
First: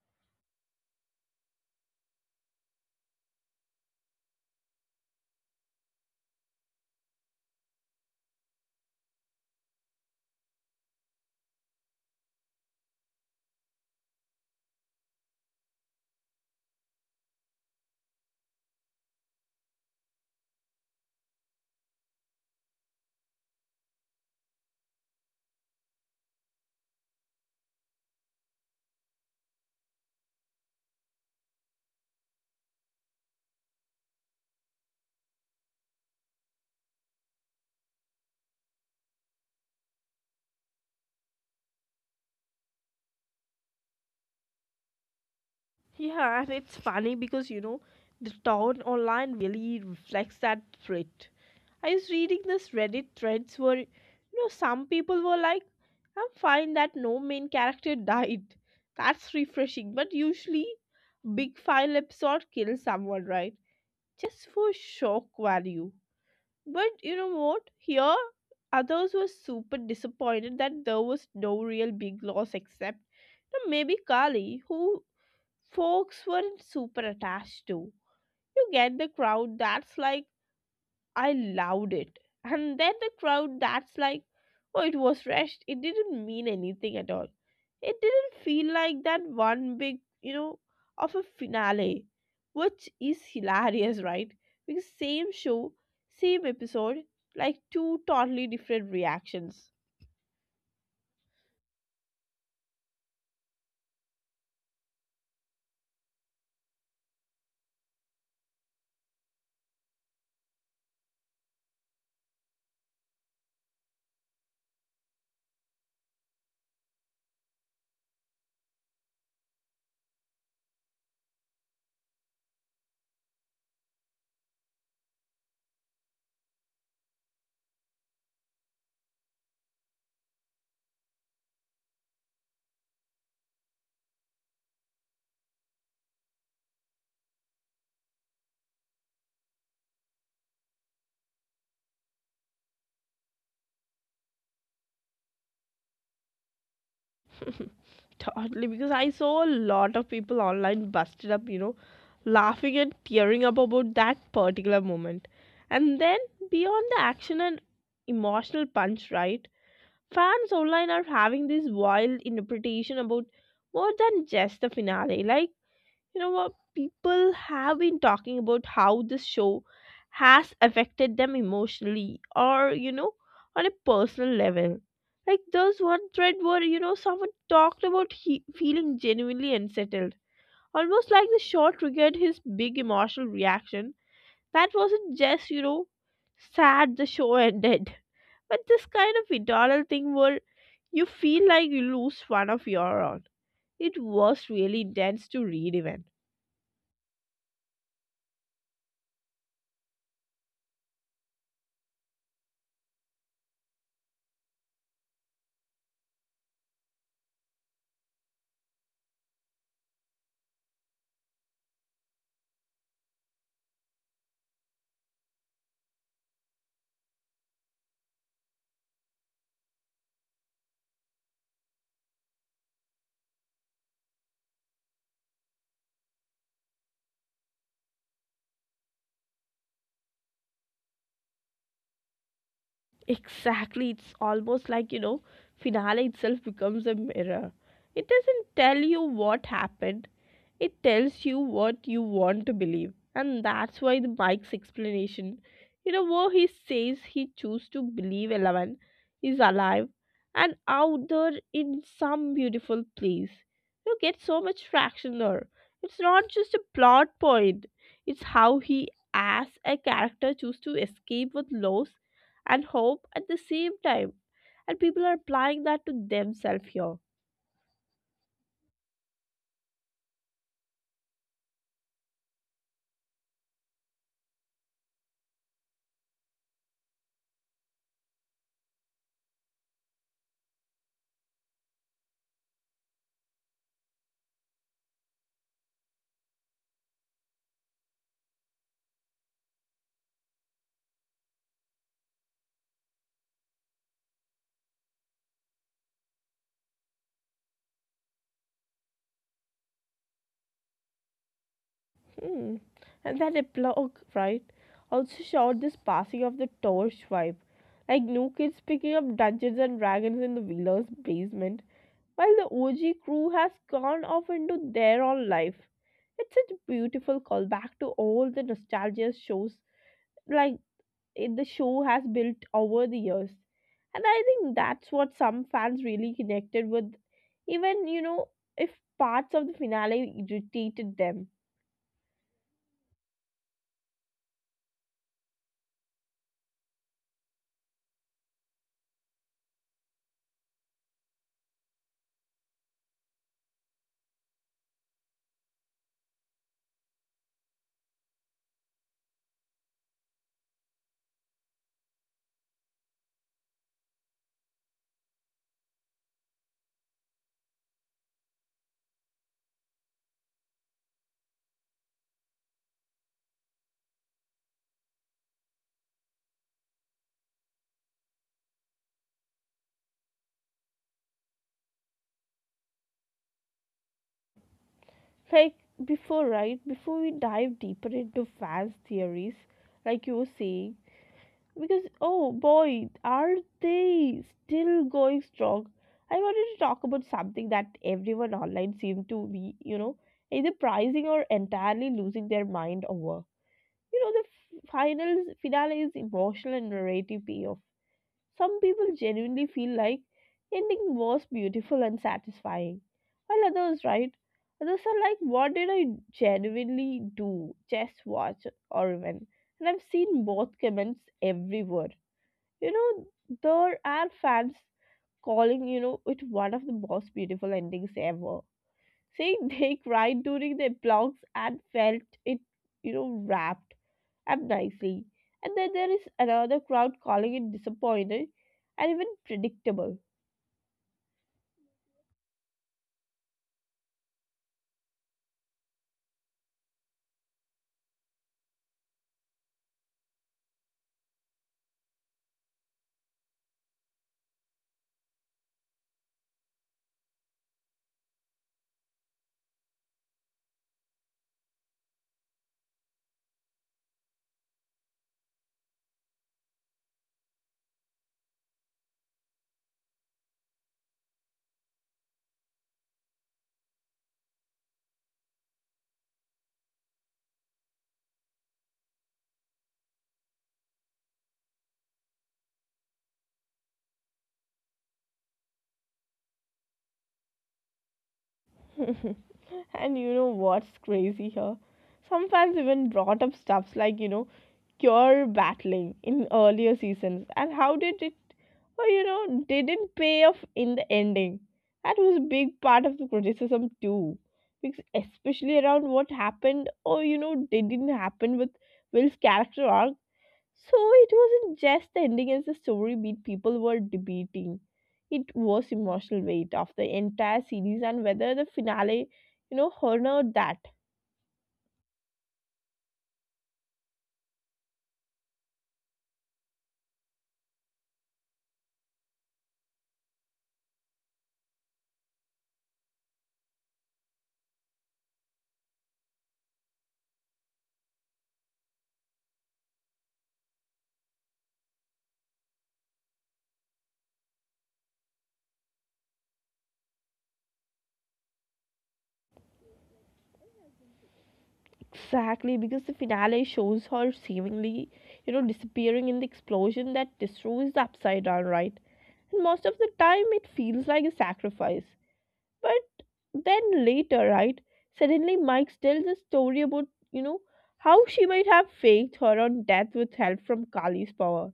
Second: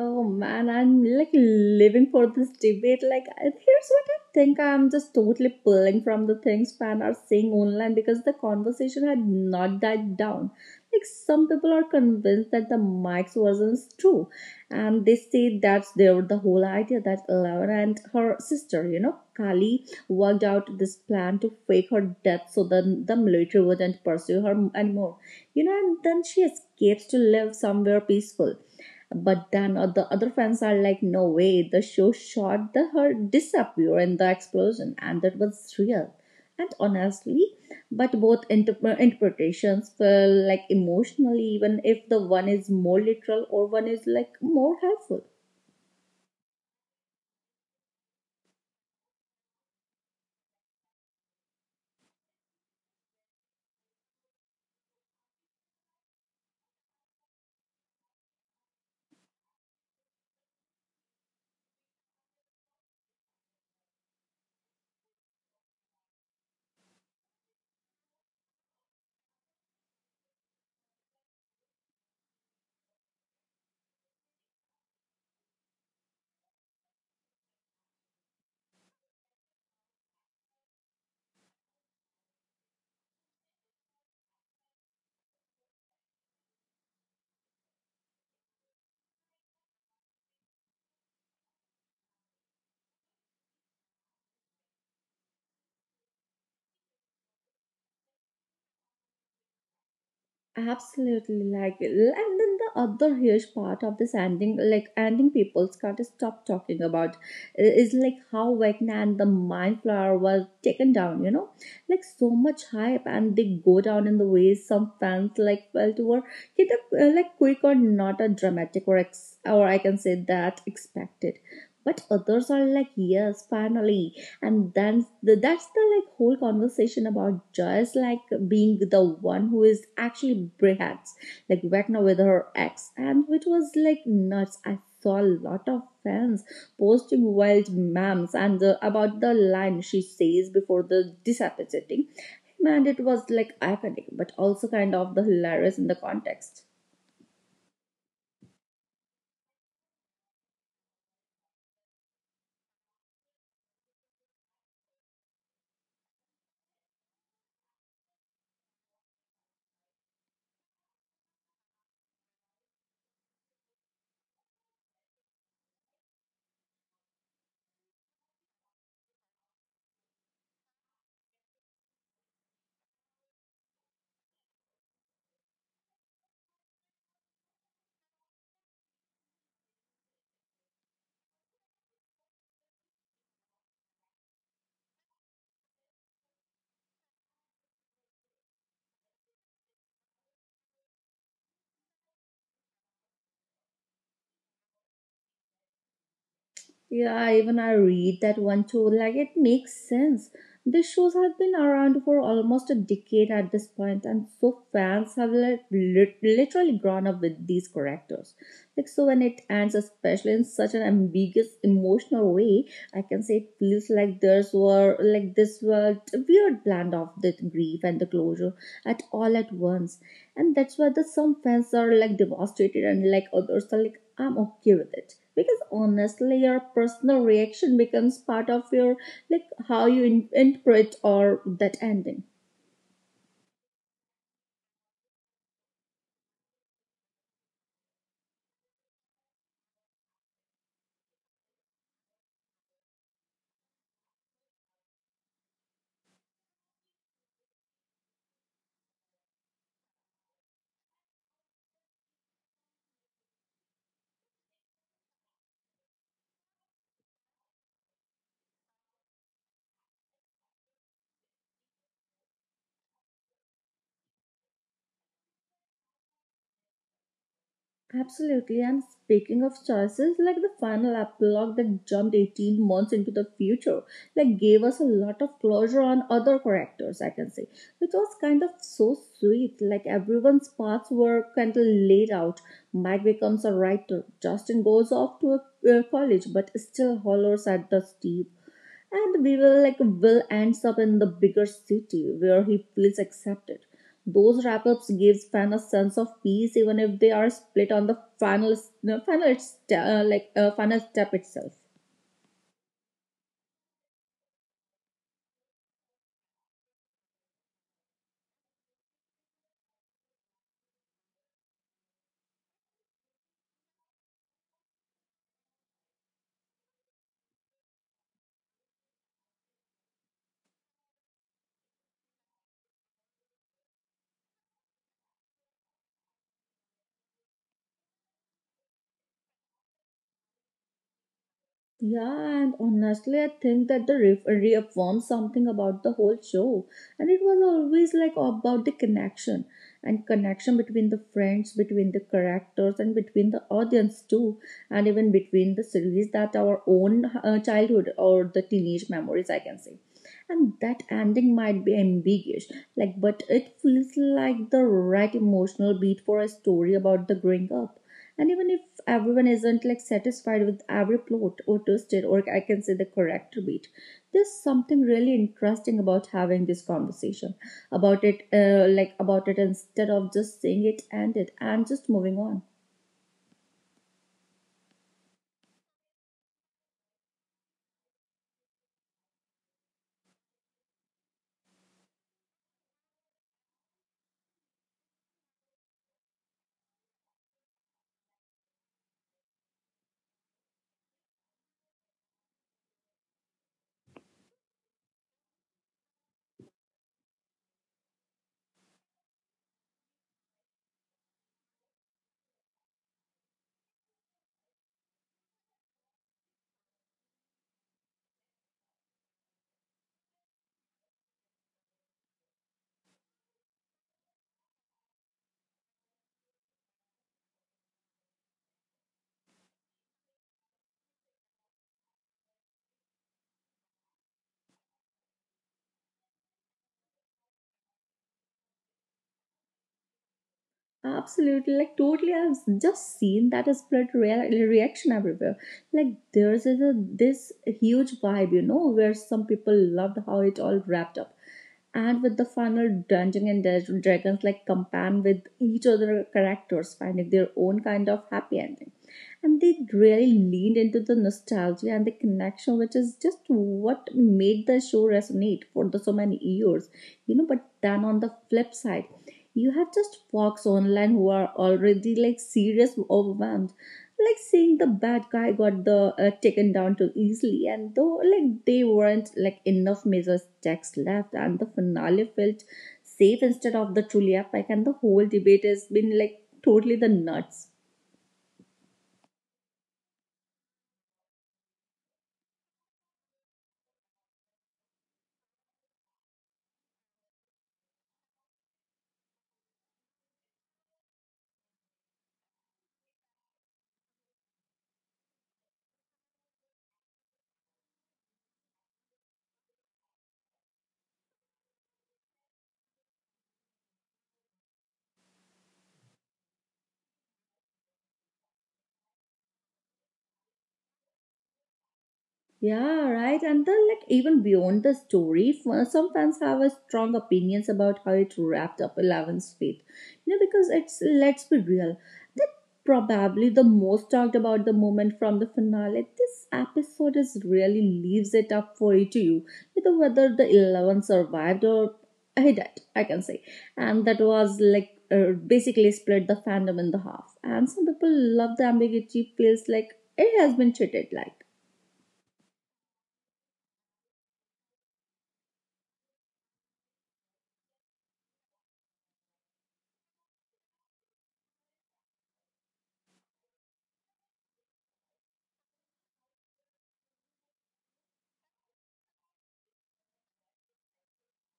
Speaker 2: Oh man, I'm like living for this debate. Like, I- here's what I think. I'm just totally pulling from the things fans are saying online because the conversation had not died down. Like, some people are convinced that the Mike's version is true, and they say that's their the whole idea that Eleven and her sister, you know, Kali, worked out this plan to fake her death so that the military wouldn't pursue her anymore. You know, and then she escapes to live somewhere peaceful. But then uh, the other fans are like, no way, the show shot the her disappear in the explosion, and that was real. And honestly, but both inter- uh, interpretations feel like emotionally, even if the one is more literal or one is like more helpful.
Speaker 1: Yeah, and it's funny because you know the tone online really reflects that threat. I was reading this Reddit threads where you know some people were like, "I'm fine that no main character died. That's refreshing." But usually, big file episode kills someone, right? Just for shock value. But you know what? Here, others were super disappointed that there was no real big loss except you know, maybe Kali, who folks weren't super attached to. You get the crowd that's like, I loved it. And then the crowd that's like, oh, it was rushed. It didn't mean anything at all. It didn't feel like that one big, you know, of a finale, which is hilarious, right? Because same show, same episode, like two totally different reactions.
Speaker 2: Absolutely, like, and then the other huge part of this ending, like ending, people can't stop talking about is like how Vecna and the Mind Flower was taken down. You know, like so much hype, and they go down in the ways some fans like felt were either uh, like quick or not a dramatic or ex- or I can say that expected, but others are like yes, finally. And then the, that's the like whole conversation about Joyce like being the one who is actually breaths like Vecna with her ex, and which was like nuts. I saw a lot of fans posting wild memes and uh, about the line she says before the disappetiting. Man, it was like iconic but also kind of the hilarious in the context.
Speaker 1: Totally, because I saw a lot of people online busted up, you know, laughing and tearing up about that particular moment. And then beyond the action and emotional punch, right? Fans online are having this wild interpretation about more than just the finale. Like you know what people have been talking about how this show has affected them emotionally or you know on a personal level, like there's one thread where you know someone talked about he- feeling genuinely unsettled, almost like the show triggered his big emotional reaction that wasn't just you know sad the show ended, but this kind of internal thing where you feel like you lose one of your own. It was really intense to read even.
Speaker 2: Yeah, even I read that one too. Like, it makes sense. These shows have been around for almost a decade at this point, and so fans have like, lit- literally grown up with these characters. Like, so when it ends, especially in such an ambiguous, emotional way, I can say it feels like there's were like this were a weird blend of the grief and the closure at all at once, and that's why the some fans are like devastated, and like others are like, I'm okay with it because honestly your personal reaction becomes part of your like how you in- interpret or that ending.
Speaker 1: Exactly, it's almost like you know, finale itself becomes a mirror. It doesn't tell you what happened, it tells you what you want to believe. And that's why the Mike's explanation, you know, where he says he chose to believe Eleven is alive and out there in some beautiful place. You get so much traction there. It's not just a plot point, it's how he, as a character, chooses to escape with loss and hope at the same time. And people are applying that to themselves here.
Speaker 2: Absolutely, and speaking of choices like the final epilogue that jumped eighteen months into the future, like gave us a lot of closure on other characters, I can say, which was kind of so sweet. Like everyone's paths were kind of laid out. Mike becomes a writer, Justin goes off to a, a college but still hollers at the Steve, and we will like will ends up in the bigger city where he feels accepted. Those wrap-ups gives fans a sense of peace even if they are split on the final final. It's, uh, like uh, final step itself.
Speaker 1: Hmm. And that epilogue, right, also showed this passing of the torch vibe. Like new kids picking up Dungeons and Dragons in the Wheeler's basement, while the O G crew has gone off into their own life. It's such a beautiful callback to all the nostalgia shows like it, the show has built over the years. And I think that's what some fans really connected with, even, you know, if parts of the finale irritated them.
Speaker 2: Yeah, and honestly, I think that the riff reaffirms something about the whole show. And it was always like about the connection and connection between the friends, between the characters, and between the audience too, and even between the series that our own uh, childhood or the teenage memories, I can say. And that ending might be ambiguous like but it feels like the right emotional beat for a story about the growing up. And even if everyone isn't like satisfied with every plot or twisted, or I can say the character beat, there's something really interesting about having this conversation about it uh, like about it instead of just saying it ended and just moving on.
Speaker 1: Like before, right? Before we dive deeper into fans' theories, like you were saying, because oh boy, are they still going strong? I wanted to talk about something that everyone online seemed to be, you know, either prizing or entirely losing their mind over. You know, the f- finals finale is emotional and narrative payoff. Some people genuinely feel like ending was beautiful and satisfying, while others, right? Others are like, what did I genuinely do? Just watch or even. And I've seen both comments everywhere. You know, there are fans calling, you know, it one of the most beautiful endings ever. Saying they cried during the blogs and felt it, you know, wrapped up nicely, and then there is another crowd calling it disappointed and even predictable.
Speaker 2: Absolutely, like totally. I've just seen that is blood rea- reaction everywhere. Like there's a, this huge vibe, you know, where some people loved how it all wrapped up, and with the final Dungeons and Dra- Dragons like companion with each other characters finding their own kind of happy ending, and they really leaned into the nostalgia and the connection, which is just what made the show resonate for the so many years. You know, but then on the flip side you have just folks online who are already like serious overwhelmed, like seeing the bad guy got the uh, taken down too easily, and though like they weren't like enough major stakes left and the finale felt safe instead of the truly epic. And the whole debate has been like totally the nuts.
Speaker 1: and you know what's crazy here? Some fans even brought up stuffs like, you know, cure battling in earlier seasons and how did it, oh, you know, didn't pay off in the ending. That was a big part of the criticism too. Because especially around what happened or, you know, didn't happen with Will's character arc, so it wasn't just the ending as the story beat people were debating. It was emotional weight of the entire series and whether the finale, you know, honored that.
Speaker 2: Yeah, right. And then, like, even beyond the story, f- uh, some fans have a strong opinions about how it wrapped up Eleven's fate. You know, because it's let's be real, that probably the most talked about the moment from the finale. This episode is really leaves it up for you to you, you know, whether the Eleven survived or he died, I can say, and that was like. Uh, basically split the fandom in the half, and some people love the ambiguity feels like it has been treated like.
Speaker 1: Exactly, because the finale shows her seemingly, you know, disappearing in the explosion that destroys the upside down, right? And most of the time it feels like a sacrifice. But then later, right, suddenly Mike tells a story about, you know, how she might have faked her own death with help from Kali's power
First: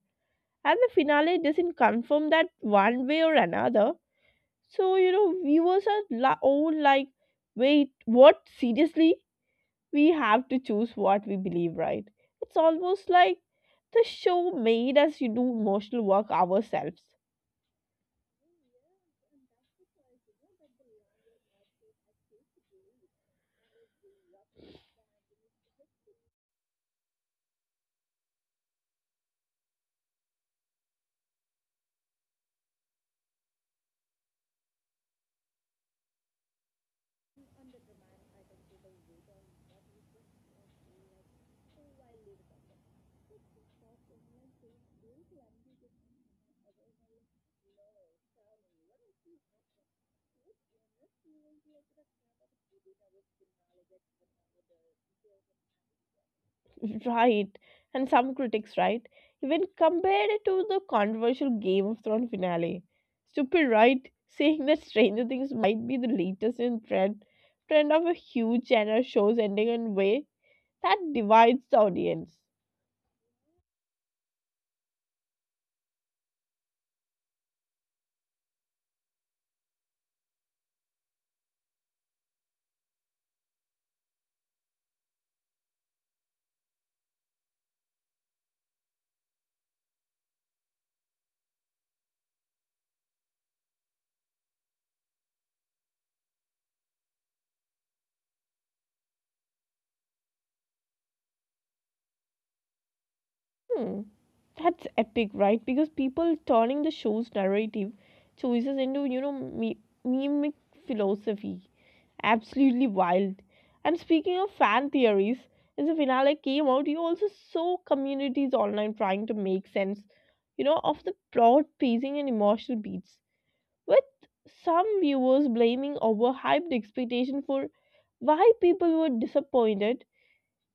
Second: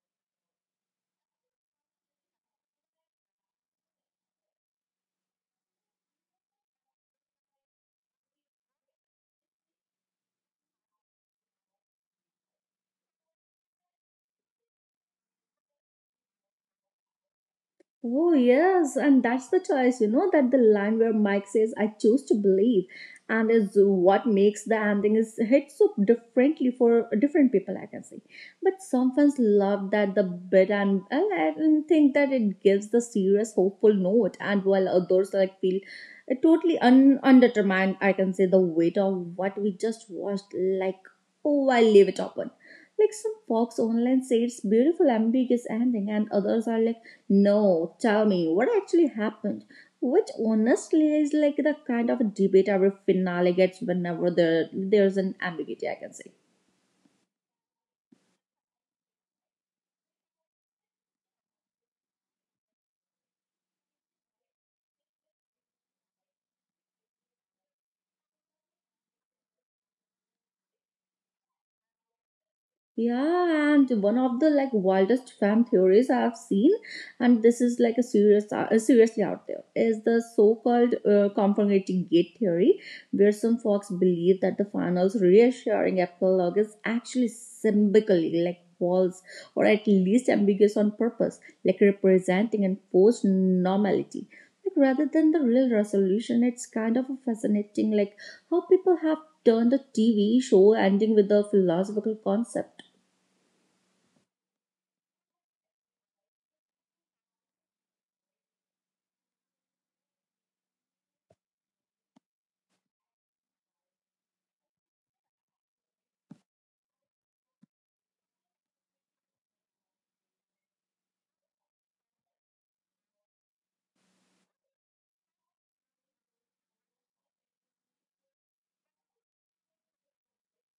Speaker 1: and the finale doesn't confirm that one way or another. So you know, viewers are la- all like, "Wait, what? Seriously? We have to choose what we believe, right?" It's almost like the show made us you do emotional work ourselves.
Speaker 2: Oh, yes, and that's the choice, you know, that the line where Mike says, I choose to believe, and is what makes the ending is hit so differently for different people, I can say. But some fans love that the bit, and, and I think that it gives the serious, hopeful note, and while others like feel it totally un- undetermined, I can say the weight of what we just watched like. Oh, I leave it open. Like some folks online say it's beautiful ambiguous ending, and others are like, no, tell me what actually happened, which honestly is like the kind of debate every finale gets whenever there there's an ambiguity, I can say.
Speaker 1: Right? And some critics, right, even compared it to the controversial Game of Thrones finale. Stupid, right? Saying that Stranger Things might be the latest in trend trend of a huge genre shows ending in way that divides the audience.
Speaker 2: Yeah, and one of the like wildest fan theories I have seen, and this is like a serious, uh, seriously out there, is the so-called uh, confronting gate theory, where some folks believe that the final's reassuring epilogue is actually symbolically like false or at least ambiguous on purpose, like representing enforced normality. Like rather than the real resolution, it's kind of a fascinating like how people have turned the T V show ending with a philosophical concept.
Speaker 1: Hmm. That's epic, right? Because people turning the show's narrative choices into, you know, me- mimic philosophy. Absolutely wild. And speaking of fan theories, as the finale came out, you also saw communities online trying to make sense, you know, of the plot, pacing, and emotional beats. With some viewers blaming overhyped expectation for why people were disappointed,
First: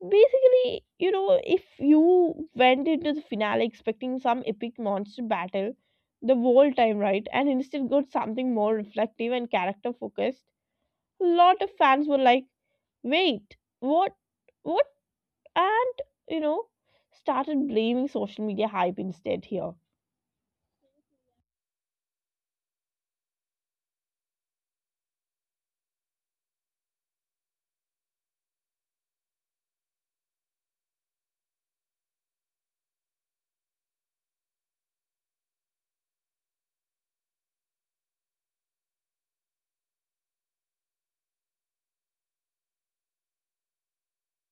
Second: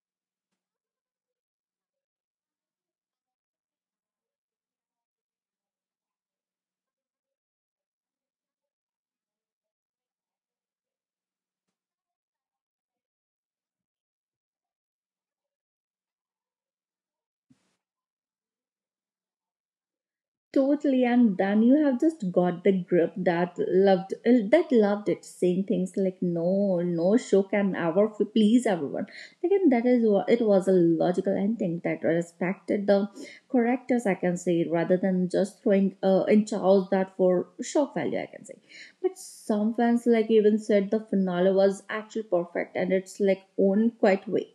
Speaker 1: basically, you know, if you went into the finale expecting some epic monster battle the whole time, right, and instead got something more reflective and character focused, a lot of fans were like, wait, what? What? And, you know, started blaming social media hype instead here.
Speaker 2: Totally, and then you have just got the group that loved uh, that loved it, saying things like "No, no show can ever f- please everyone." Again, that is what it was a logical ending that respected the characters, I can say, rather than just throwing uh, in Charles that for shock value, I can say, but some fans like even said the finale was actually perfect and it's like own quite way.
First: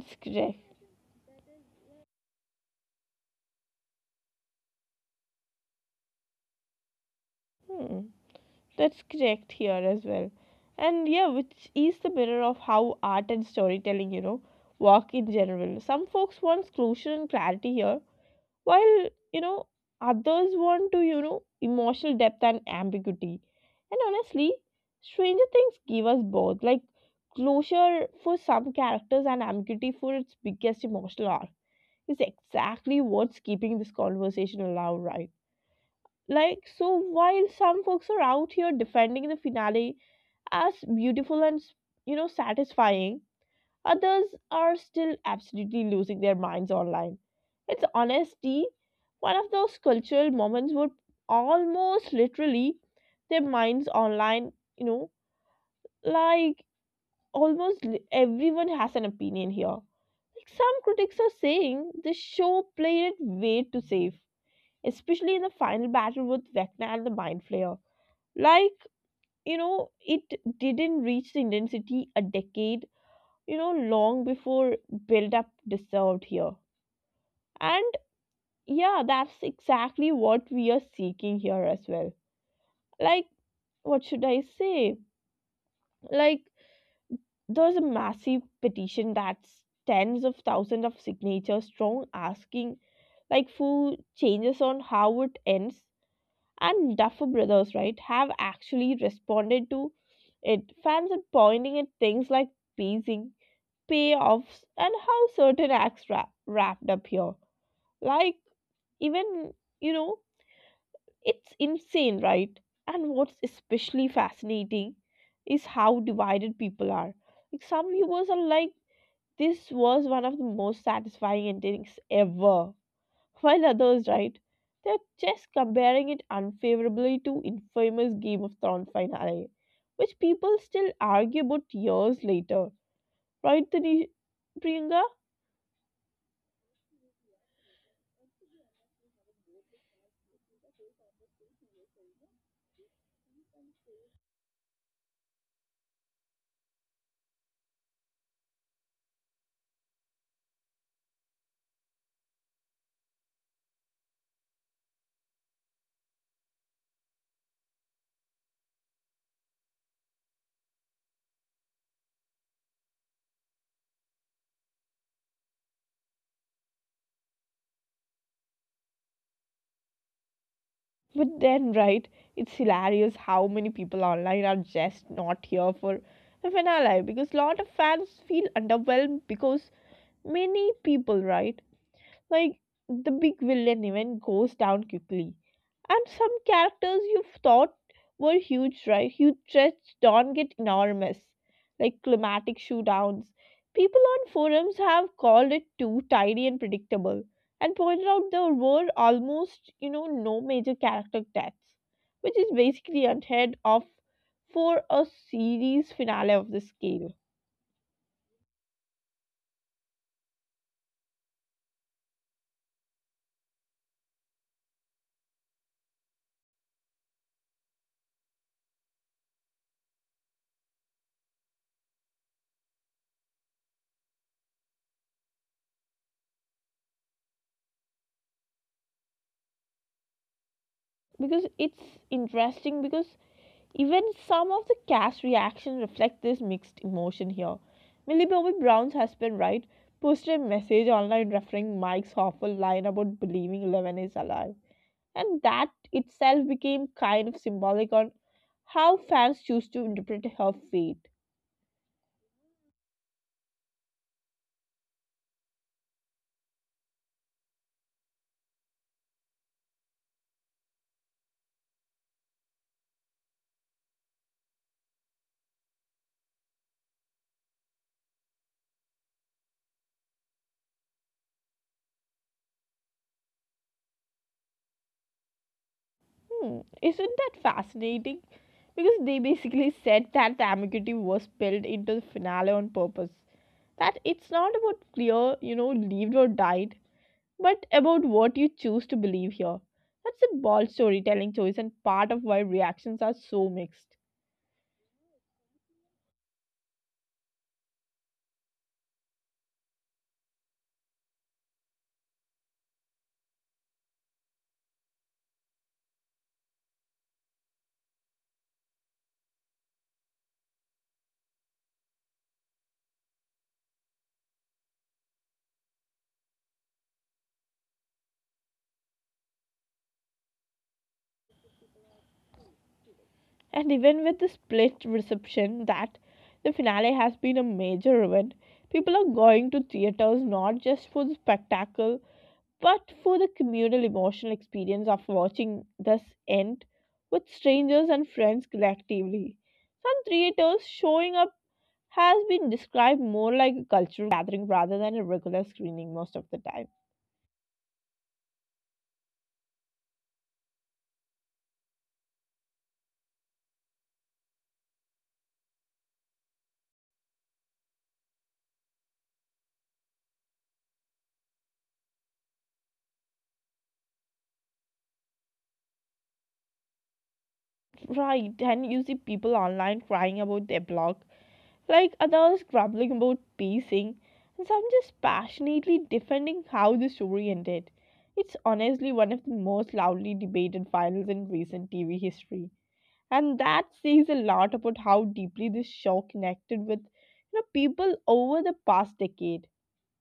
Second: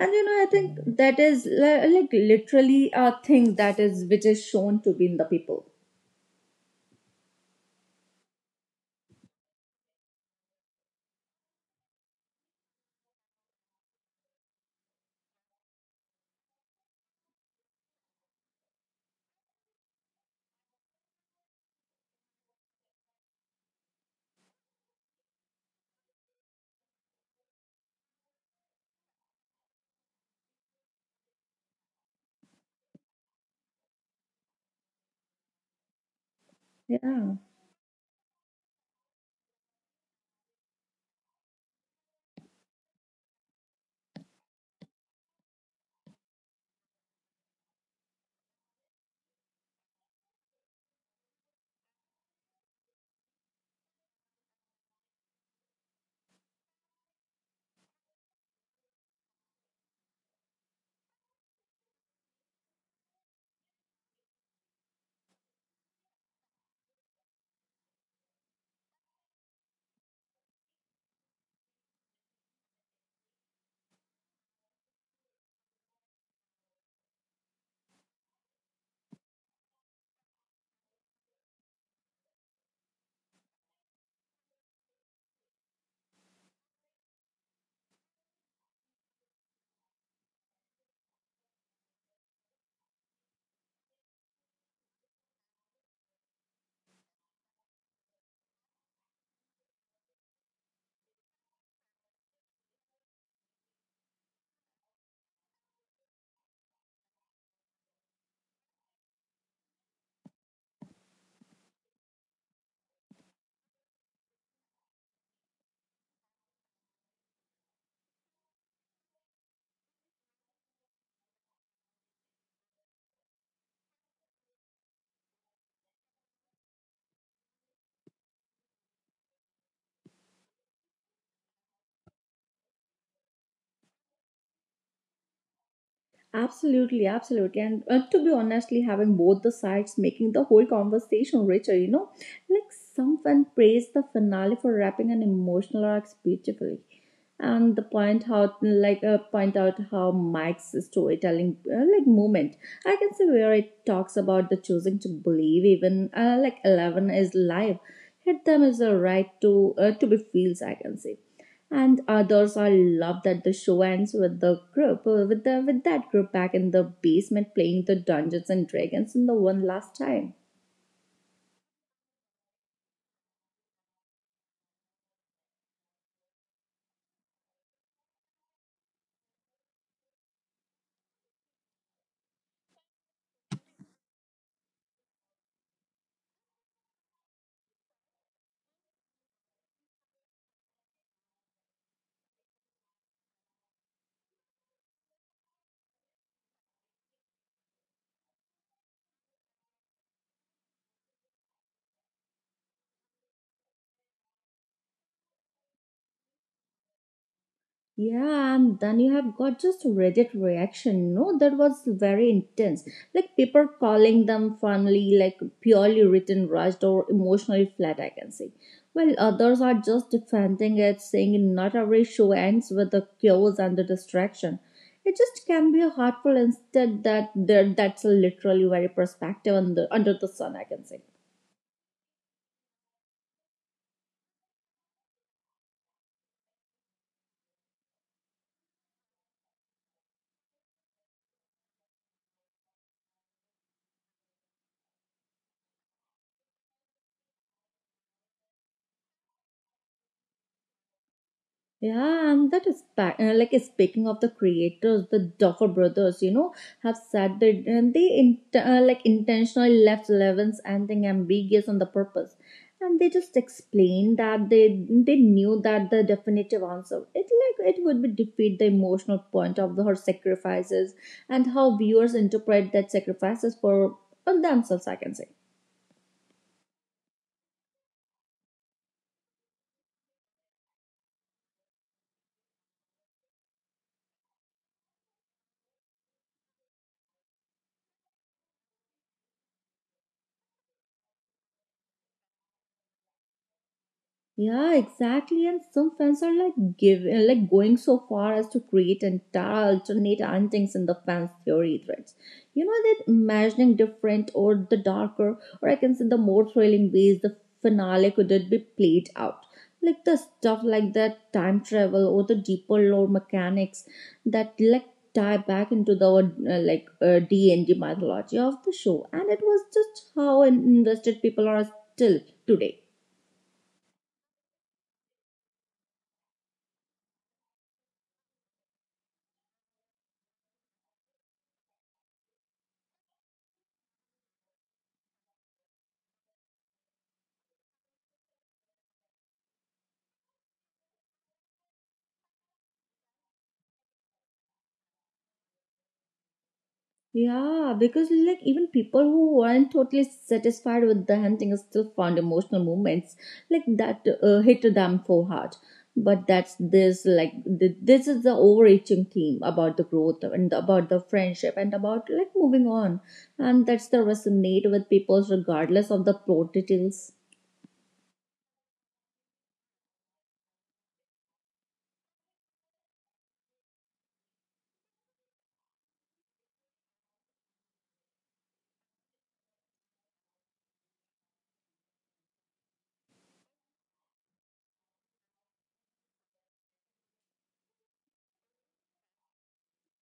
Speaker 2: And you know I
Speaker 1: correct.
Speaker 2: think that is li- like literally a thing that is which is shown to be in the people.
Speaker 1: Hmm. That's correct here as well. And yeah, which is the mirror of how art and storytelling, you know, work in general. Some folks want closure and clarity here, while, you know, others want to, you know, emotional depth and ambiguity. And honestly, Stranger Things give us both, like closure for some characters and ambiguity for its biggest emotional arc is exactly what's keeping this conversation alive, right? Like, so
Speaker 2: Yeah.
Speaker 1: while some folks are out here defending the finale as beautiful and you know satisfying, others are still absolutely losing their minds online. It's honesty one of those cultural moments where almost literally their minds online, you know like almost li- everyone has an opinion here. Like, some critics are saying the show played it way too safe, especially in the final battle with Vecna and the Mind Flayer. Like, you know it didn't reach the intensity a decade, you know, long before build-up deserved here. And yeah, that's exactly what we are seeking here as well. Like, what should I say? Like, there's a massive petition that's tens of thousands of signatures strong asking like for changes on how it ends. And Duffer Brothers, right, have actually responded to it. Fans are pointing at things like pacing, payoffs, and how certain acts wrap, wrapped up here. Like, even, you know, it's insane, right? And what's especially fascinating is how divided people are. Like, some viewers are like, this was one of the most satisfying endings ever. While others, right, they're just comparing it unfavorably to infamous Game of Thrones finale, which people still argue about years later. Right, Tani- Priyanka?
Speaker 2: Absolutely, absolutely. And uh, to be honestly, having both the sides making the whole conversation richer, you know, like someone praised the finale for wrapping an emotional arc beautifully. And the point out, like, uh, point out how Mike's storytelling, uh, like, moment. I can see where it talks about the choosing to believe, even uh, like Eleven is live. Hit them is the right to uh, to be feels, I can say. And others I love that the show ends with the group uh, with the with that group back in the basement playing the Dungeons and Dragons in the one last time.
Speaker 1: But then, right, it's hilarious how many people online are just not here for the finale, because lot of fans feel underwhelmed because many people, right, like, the big villain even goes down quickly. And some characters you thought were huge, right? Huge threats don't get enormous, like climatic shootdowns. People on forums have called it too tidy and predictable, and pointed out there were almost, you know, no major character deaths, which is basically unheard of for a series finale of this scale.
Speaker 2: Yeah, and then you have got just Reddit reaction. No, that was very intense. Like people calling them funny, like purely written, rushed, or emotionally flat, I can say. While others are just defending it, saying not every show ends with the chaos and the distraction. It just can be hurtful instead that there that's literally very perspective under under the sun, I can say.
Speaker 1: Because it's interesting because even some of the cast reactions reflect this mixed emotion here. Millie Bobby Brown's husband, right, posted a message online referring Mike's awful line about believing Levin is alive. And that itself became kind of symbolic on how fans choose to interpret her fate.
Speaker 2: Yeah, and that is pa- uh, like speaking of the creators, the Duffer Brothers, you know, have said that and they in- uh, like intentionally left Levin's ending ambiguous on the purpose, and they just explained that they they knew that the definitive answer it like it would be defeat the emotional point of the, her sacrifices and how viewers interpret that sacrifices for, for themselves. I can say.
Speaker 1: Hmm, isn't that fascinating? Because they basically said that the ambiguity was built into the finale on purpose. That it's not about clear, you know, lived or died, but about what you choose to believe here. That's a bold storytelling choice and part of why reactions are so mixed.
Speaker 2: Yeah, exactly. And some fans are like giving, like going so far as to create entire alternate endings in the fans' theory threads. You know that imagining different or the darker, or I can say the more thrilling ways the finale could it be played out. Like the stuff like that time travel or the deeper lore mechanics that like tie back into the uh, like uh, D and D mythology of the show. And it was just how invested people are still today.
Speaker 1: And even with the split reception that the finale has been a major event, people are going to theaters not just for the spectacle but for the communal emotional experience of watching this end with strangers and friends collectively. Some theaters showing up has been described more like a cultural gathering rather than a regular screening most of the time.
Speaker 2: Yeah, because like even people who weren't totally satisfied with the hunting still found emotional moments like that uh, hit them for hard. But that's this like th- this is the overreaching theme about the growth and about the friendship and about like moving on, and that's the resonate with people regardless of the plot details.
Speaker 1: Right, and you see people online crying about their blog, like others grumbling about pacing, and some just passionately defending how the story ended. It's honestly one of the most loudly debated finals in recent T V history. And that says a lot about how deeply this show connected with you know people over the past decade.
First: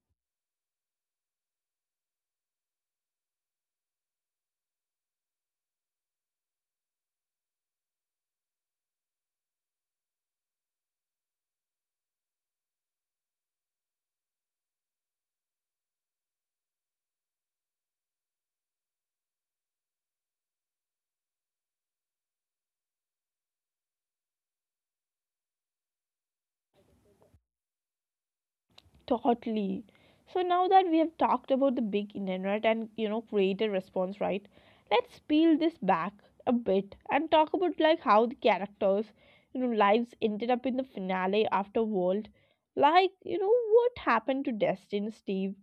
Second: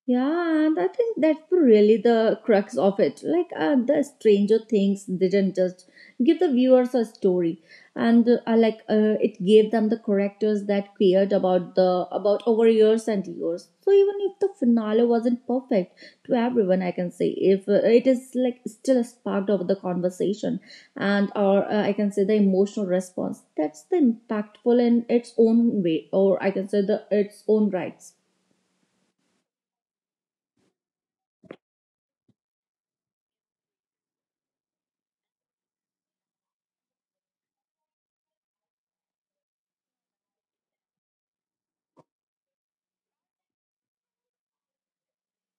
Speaker 2: Yeah, and I think that's really the crux of it. Like, uh, the Stranger Things didn't just give the viewers a story, and uh, uh, like uh, it gave them the characters that cared about the about over years and years. So even if the finale wasn't perfect to everyone, I can say if uh, it is like still a spark of the conversation, and or uh, I can say the emotional response. That's the impactful in its own way, or I can say the its own rights.
Speaker 1: Totally. So now that we have talked about the big internet and you know created response, right? Let's peel this back a bit and talk about like how the characters, you know, lives ended up in the finale after World. Like, you know, what happened to Destin, Steve,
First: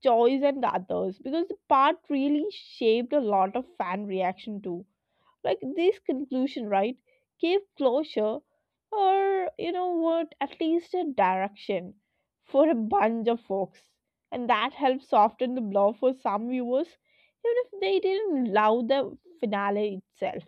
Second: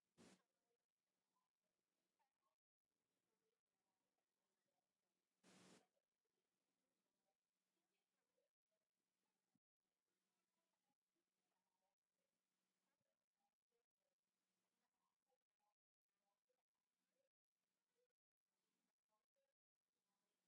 Speaker 1: Joyce and the others? Because the part really shaped a lot of fan reaction too. Like this conclusion, right, gave closure or you know what at least a direction for a bunch of folks, and that helped soften the blow for some viewers, even if they didn't love the finale itself.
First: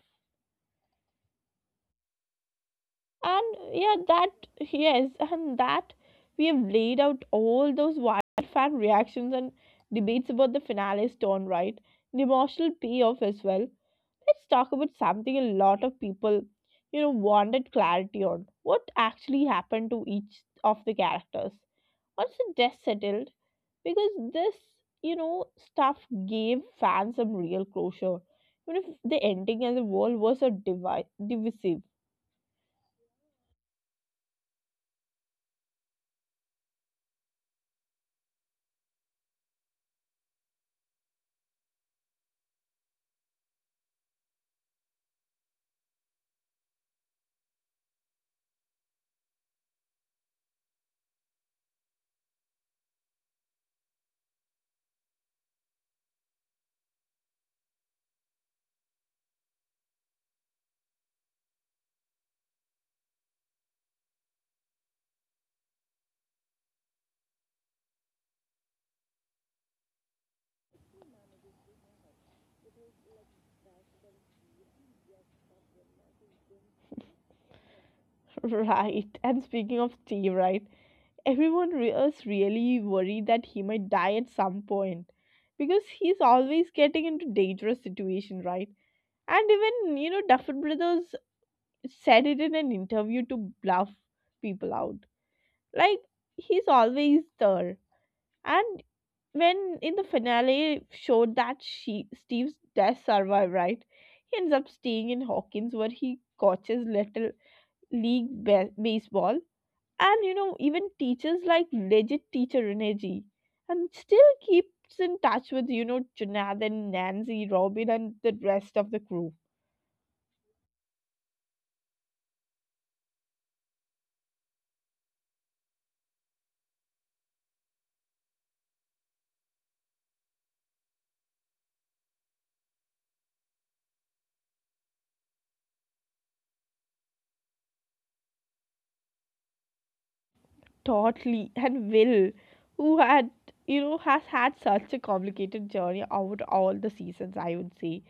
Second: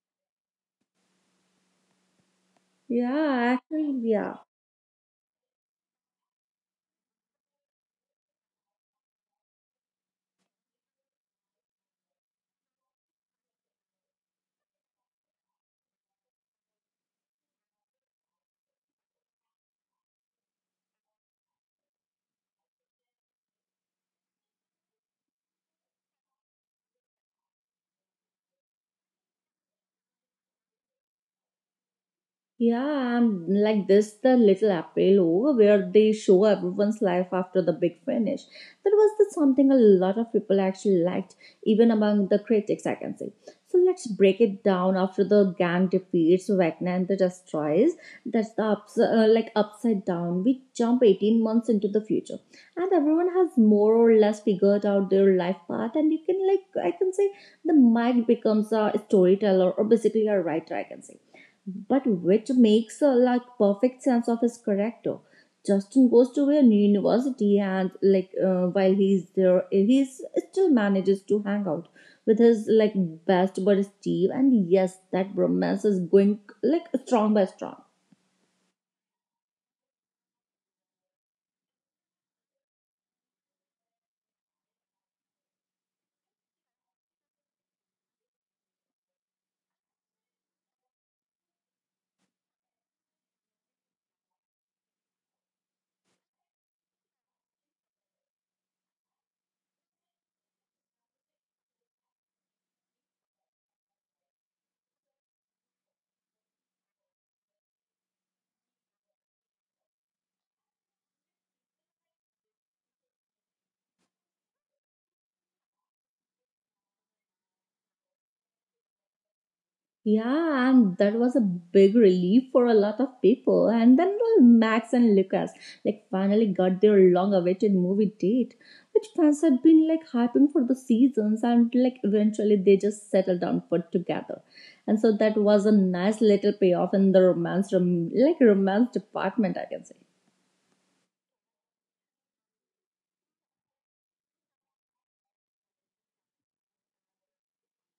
Speaker 2: Yeah,
Speaker 1: And yeah,
Speaker 2: actually,
Speaker 1: that,
Speaker 2: yeah.
Speaker 1: yes, and that we have laid out all those wild fan reactions and debates about the finale's tone, right, the emotional payoff as well. Let's talk about something a lot of people, you know, wanted clarity on. What actually happened to each of the characters? Once the death settled, because this, you know, stuff gave fans some real closure. Even if the ending and the world was a divi- divisive.
Speaker 2: Yeah, I'm like this the little April over where they show everyone's life after the big finish. That was the something a lot of people actually liked, even among the critics, I can say. So let's break it down after the gang defeats Wagner and the Destroyers. That's the ups- uh, like upside down. We jump eighteen months into the future, and everyone has more or less figured out their life path. And you can like I can say the Mike becomes a storyteller or basically a writer. I can say but which makes a like perfect sense of his character. Justin goes to a new university and like uh, while he's there, he's still manages to hang out with his like best buddy Steve. And yes, that romance is going like strong by strong.
Speaker 1: Right? And speaking of Steve, right? Everyone re- is really worried that he might die at some point, because he's always getting into dangerous situation, right? And even, you know, Duffer Brothers said it in an interview to bluff people out. Like, he's always there. And when in the finale showed that she, Steve's death survived, right? He ends up staying in Hawkins where he coaches little league ba- baseball. And, you know, even teachers like legit teacher Renegi. And still keeps in touch with, you know, Jonathan, Nancy, Robin, and the rest of the crew.
Speaker 2: Yeah, and that was a big relief for a lot of people. And then well, Max and Lucas like finally got their long-awaited movie date, which fans had been like hyping for the seasons, and like eventually they just settled down for together. And so that was a nice little payoff in the romance, rom- like romance department, I can say.
Speaker 1: Totally. And Will, who had, you know, has had such a complicated journey over all the seasons, I would say,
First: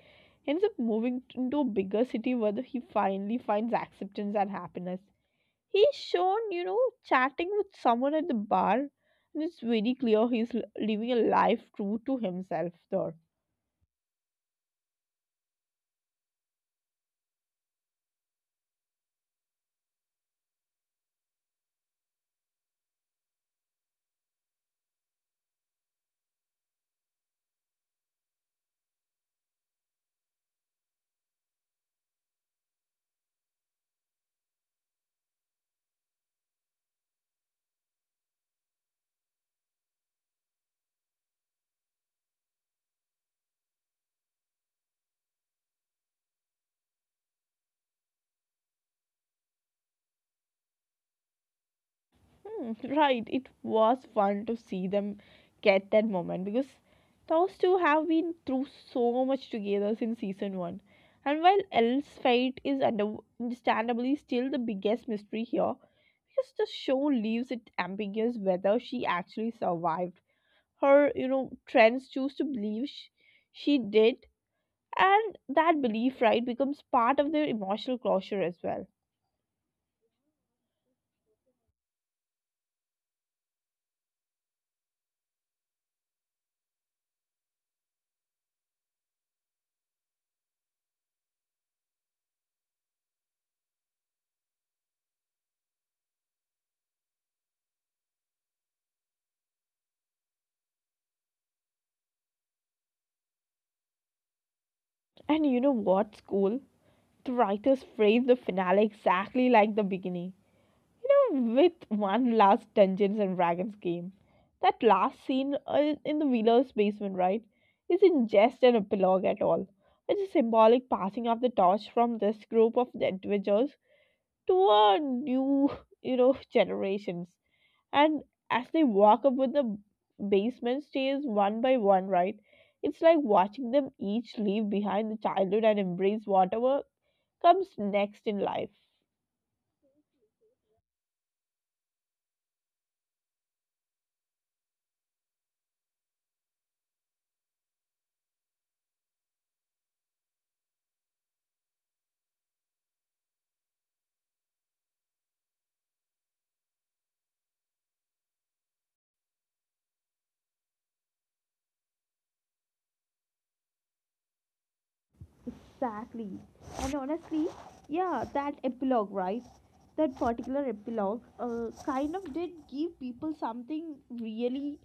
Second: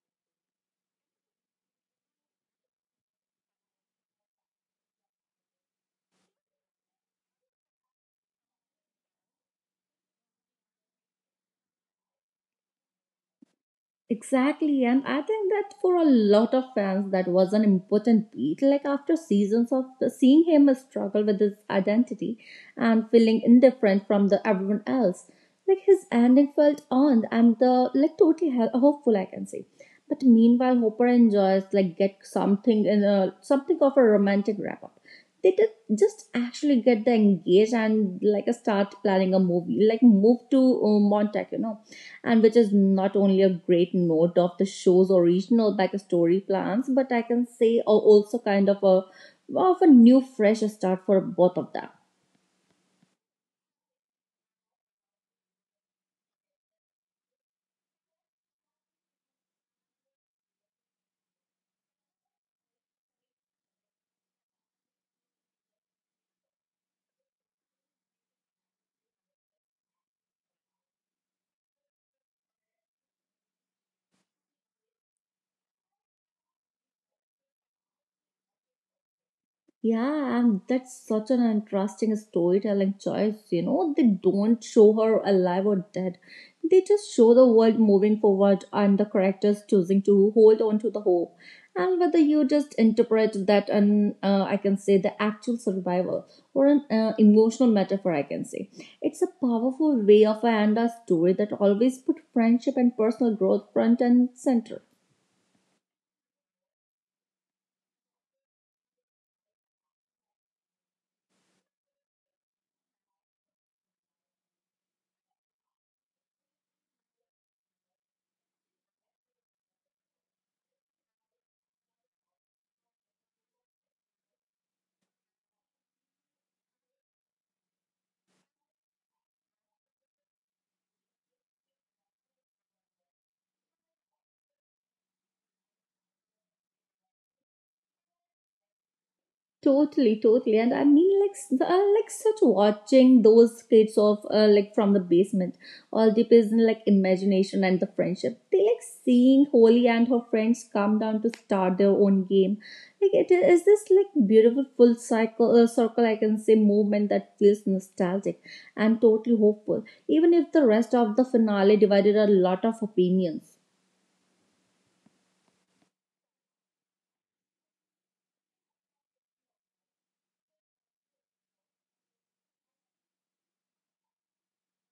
Speaker 1: ends up moving into a bigger city where he finally finds acceptance and happiness. He's shown, you know, chatting with someone at the bar, and it's very clear he's l- living a life true to himself there.
Speaker 2: Exactly, and I think that for a lot of fans, that was an important beat. Like after seasons of seeing him struggle with his identity and feeling indifferent from the everyone else, like his ending felt earned and the like totally hel- hopeful, I can say. But meanwhile, Hopper enjoys like get something in a something of a romantic wrap up. They did just actually get the engaged and like start planning a movie, like move to uh, Montauk, you know, and which is not only a great note of the show's original backstory plans, but I can say also kind of a of a new fresh start for both of them.
Speaker 1: Hmm. Right, it was fun to see them get that moment because those two have been through so much together since season one. And while Elle's fate is under- understandably still the biggest mystery here, because the show leaves it ambiguous whether she actually survived. Her, you know, friends choose to believe sh- she did, and that belief, right, becomes part of their emotional closure as well.
Speaker 2: Yeah, and that's such an interesting storytelling choice. You know, they don't show her alive or dead. They just show the world moving forward and the characters choosing to hold on to the hope. And whether you just interpret that and uh, I can say the actual survival or an uh, emotional metaphor, I can say. It's a powerful way of an a story that always put friendship and personal growth front and center.
Speaker 1: And you know what's cool? The writers framed the finale exactly like the beginning. You know, with one last Dungeons and Dragons game. That last scene uh, in the Wheeler's basement, right, isn't just an epilogue at all. It's a symbolic passing of the torch from this group of adventurers to a new, you know, generations, and as they walk up with the basement stairs one by one, right, it's like watching them each leave behind the childhood and embrace whatever comes next in life.
Speaker 2: Totally, totally, and I mean, like, s- the- uh, like such watching those kids of uh, like from the basement, all depends on like imagination and the friendship. They like seeing Holly and her friends come down to start their own game. Like it is this like beautiful full cycle uh, circle I can say movement that feels nostalgic and totally hopeful, even if the rest of the finale divided a lot of opinions.
Speaker 1: Exactly. And honestly, yeah, that epilogue, right? That particular epilogue uh, kind of did give people something really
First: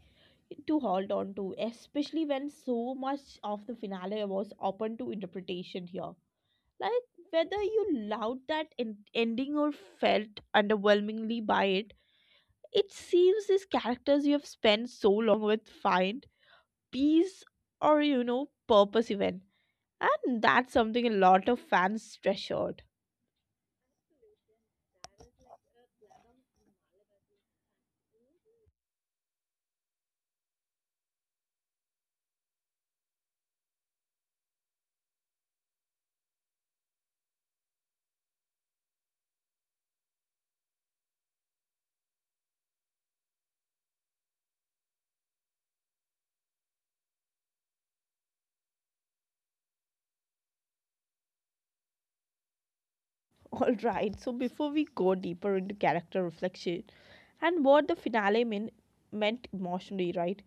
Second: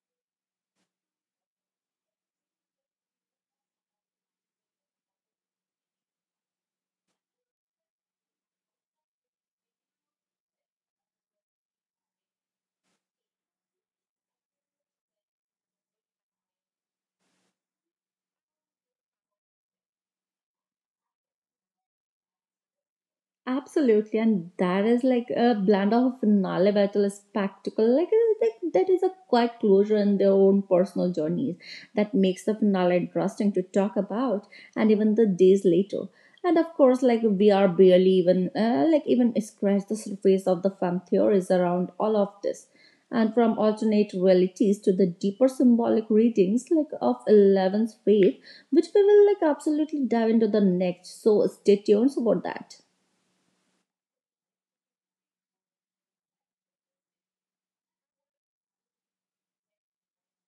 Speaker 1: to hold on to, especially when so much of the finale was open to interpretation here. Like, whether you loved that en- ending or felt underwhelmingly by it, it seems these characters you have spent so long with find peace or you know purpose even, and that's something a lot of fans treasured.
Speaker 2: Absolutely, and that is like a blend of knowledge a spectacle. Like uh, that, that is a quiet closure in their own personal journeys that makes the finale interesting to talk about, and even the days later. And of course, like we are barely even uh, like even scratch the surface of the fan theories around all of this, and from alternate realities to the deeper symbolic readings like of Eleven's faith, which we will like absolutely dive into the next. So stay tuned for that.
Speaker 1: All right, so before we go deeper into character reflection and what the finale mean, meant emotionally, right?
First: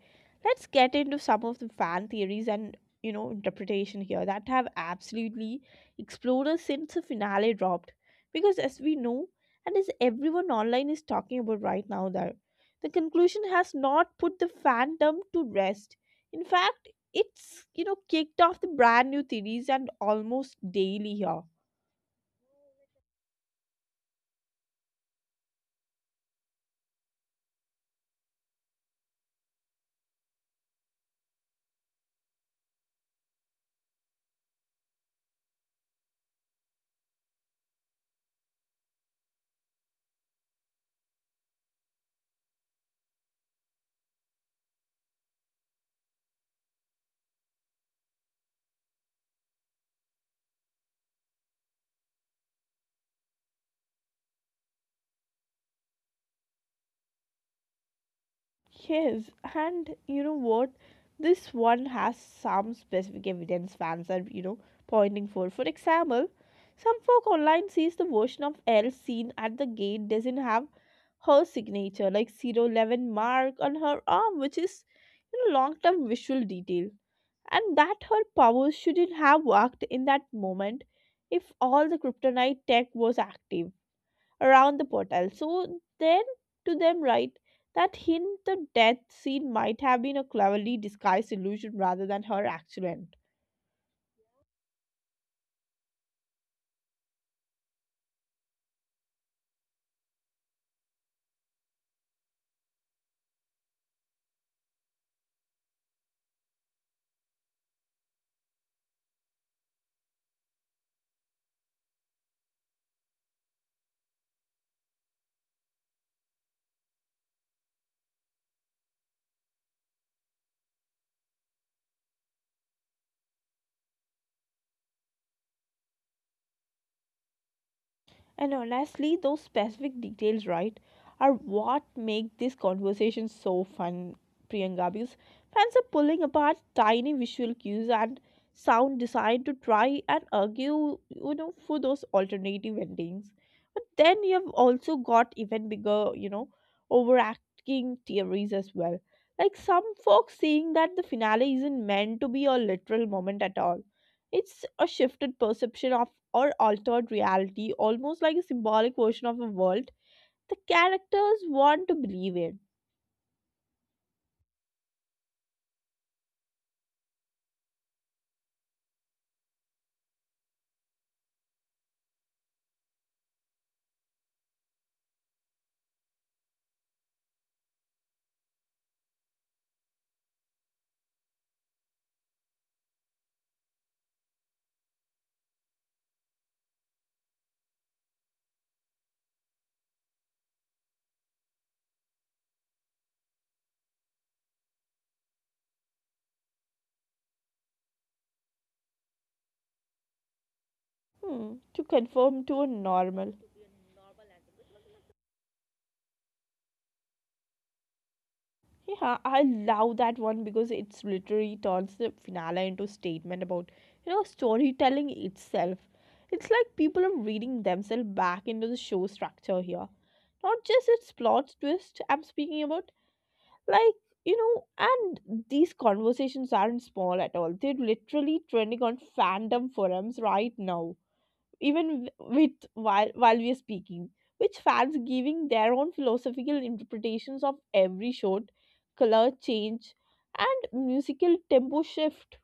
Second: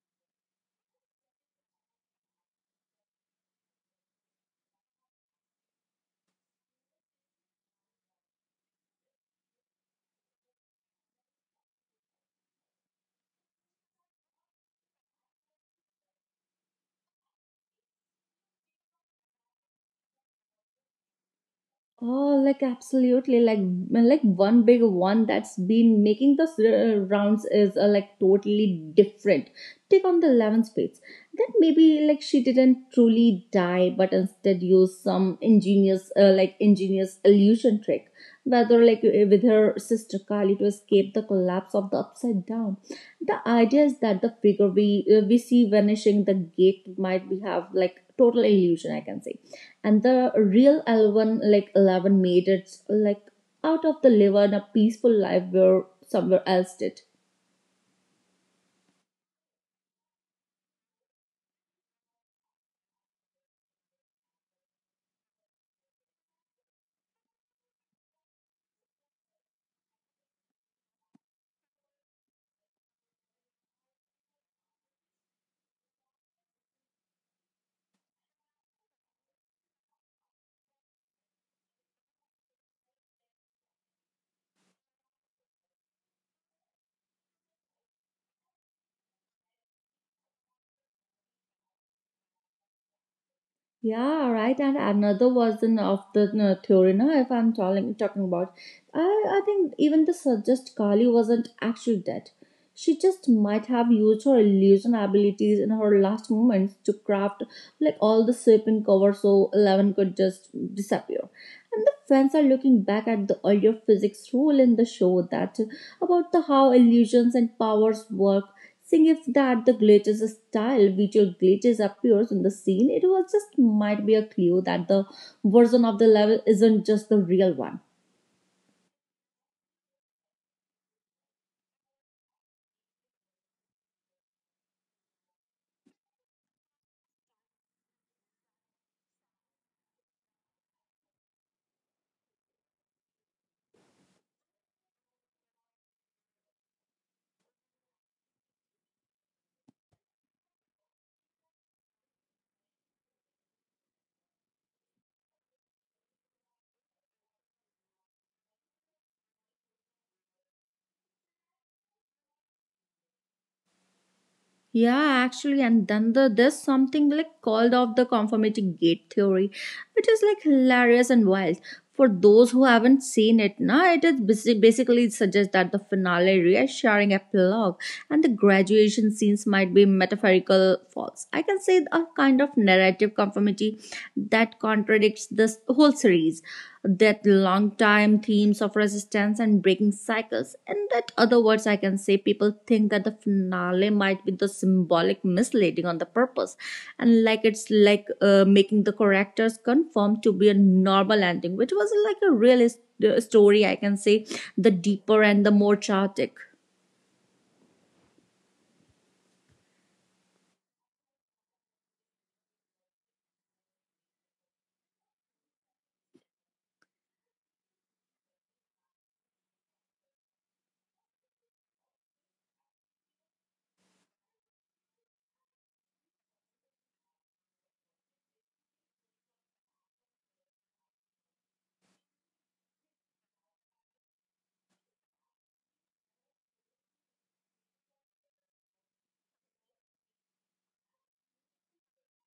Speaker 1: Let's get into some of the fan theories and you know interpretation here that have absolutely exploded since the finale dropped. Because as we know, and as everyone online is talking about right now, that the conclusion has not put the fandom to rest. In fact, it's you know kicked off the brand new theories and almost daily here.
Speaker 2: Oh, like absolutely, like like one big one that's been making the uh, rounds is uh, like totally different. Take on the eleven spades. That maybe like she didn't truly die, but instead used some ingenious uh, like ingenious illusion trick, whether like uh, with her sister Kali to escape the collapse of the upside down. The idea is that the figure we uh, we see vanishing the gate might be have like total illusion. I can say and the real Elven, like eleven made it like out of the live in a peaceful life where somewhere else did.
Speaker 1: Yes, and you know what? This one has some specific evidence fans are, you know, pointing for. For example, some folk online sees the version of L seen at the gate doesn't have her signature, like zero eleven mark on her arm, which is you know, long term visual detail. And that her powers shouldn't have worked in that moment if all the kryptonite tech was active around the portal. So then to them, right, that hint the death scene might have been a cleverly disguised illusion rather than her actual end.
Speaker 2: Yeah, right. And another version of the uh, theory, no, if I'm talking, talking about, I, I think even the suggest Kali wasn't actually dead. She just might have used her illusion abilities in her last moments to craft like all the sleeping cover so Eleven could just disappear. And the fans are looking back at the earlier physics rule in the show that about the how illusions and powers work suggests that the glitches style visual glitches appears on the scene. It was just might be a clue that the version of the level isn't just the real one.
Speaker 1: And honestly, those specific details, right, are what make this conversation so fun, Priyanka, because fans are pulling apart tiny visual cues and sound design to try and argue, you know, for those alternative endings. But then you have also got even bigger, you know, overacting theories as well. Like some folks saying that the finale isn't meant to be a literal moment at all. It's a shifted perception of or altered reality, almost like a symbolic version of a world the characters want to believe in.
Speaker 2: Yeah, actually, and then the there's something like called off the conformity gate theory, which is like hilarious and wild. For those who haven't seen it, now it is basi- basically it suggests that the finale reassuring epilogue and the graduation scenes might be metaphorical false. I can say a kind of narrative conformity that contradicts this whole series that long time themes of resistance and breaking cycles. And that other words, I can say people think that the finale might be the symbolic misleading on the purpose, and like it's like uh, making the characters conform to be a normal ending, which
Speaker 1: Hmm,
Speaker 2: was
Speaker 1: to
Speaker 2: like a
Speaker 1: conform
Speaker 2: real
Speaker 1: to a normal.
Speaker 2: story. I can say the deeper and the more chaotic.
Speaker 1: Yeah, I love that one because it's literally turns the finale into a statement about, you know, storytelling itself. It's like people are reading themselves back into the show structure here. Not just its plot twist, I'm speaking about like you know and these conversations aren't small at all, they're literally trending on fandom forums right now, even w- with while while we are speaking, which fans giving their own philosophical interpretations of every shot, color change, and musical tempo shift.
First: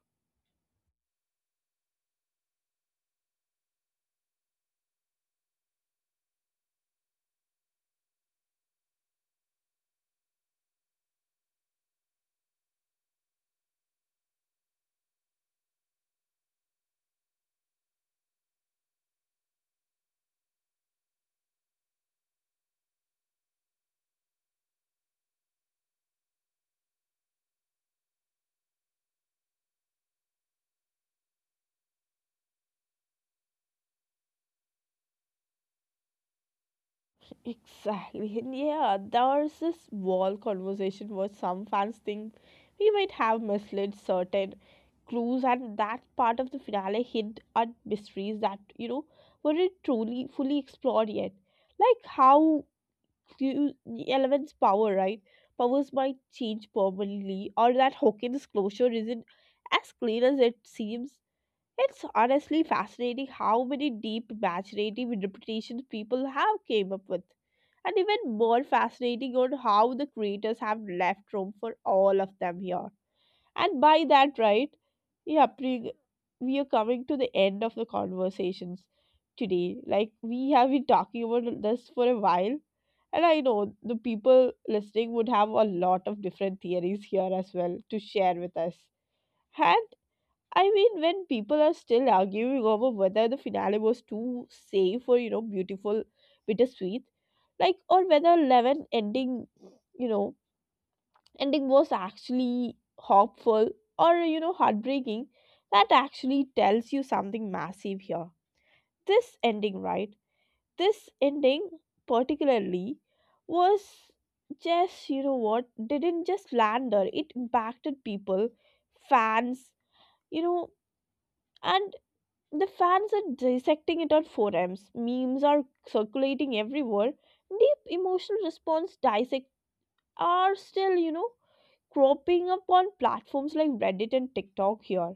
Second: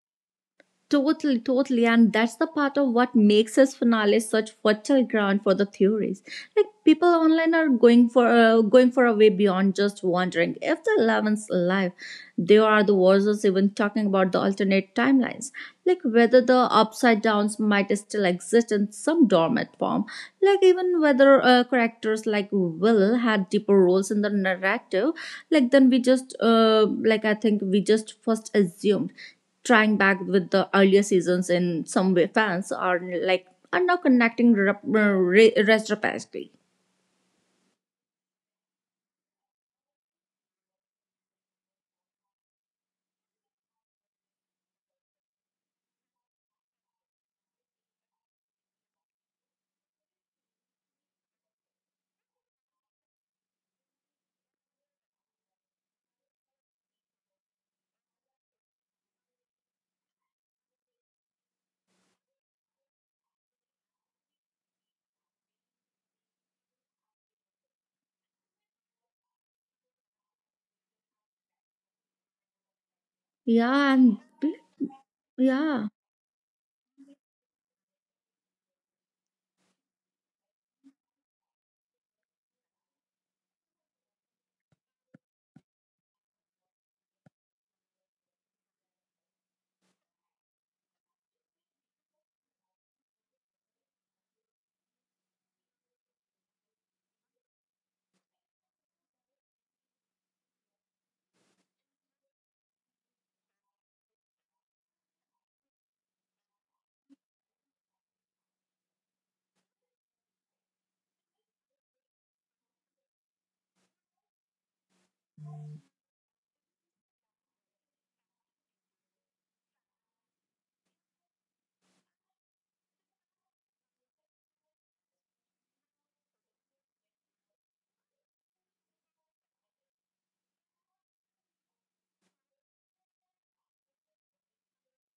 Speaker 2: Totally, totally. And that's the part of what makes his finale such fertile ground for the theories. Like people online are going for uh, going for a way beyond just wondering if the eleven's alive. They are the versus even talking about the alternate timelines, like whether the upside downs might still exist in some dormant form, like even whether uh, characters like Will had deeper roles in the narrative, like then we just uh, like I think we just first assumed trying back with the earlier seasons in some way fans are like are now connecting rep- uh, re- retrospectively.
Speaker 1: Exactly. And yeah, there's this wall conversation where some fans think we might have misled certain clues, and that part of the finale hid at mysteries that, you know, weren't truly fully explored yet. Like how you, the elements power, right? Powers might change permanently, or that Hawkins' closure isn't as clear as it seems. It's honestly fascinating how many deep imaginative interpretations people have came up with. And even more fascinating on how the creators have left room for all of them here. And
Speaker 2: Yeah,
Speaker 1: by
Speaker 2: and
Speaker 1: that,
Speaker 2: be-
Speaker 1: right, yeah,
Speaker 2: yeah.
Speaker 1: pre- we are coming to the end of the conversations today. Like, we have been talking about this for a while. And I know the people listening would have a lot of different theories here as well to share with us. And I mean, when people are still arguing over whether the finale was too safe or, you know, beautiful, bittersweet, like, or whether eleven ending, you know, ending was actually hopeful or, you know, heartbreaking, that actually tells you something massive here. This ending, right? This ending, particularly, was just, you know what, didn't just land her, it impacted people, fans, you know, and the fans are dissecting it on forums. Memes are circulating everywhere. Deep emotional response dissect are still, you know, cropping up on platforms like Reddit and TikTok here.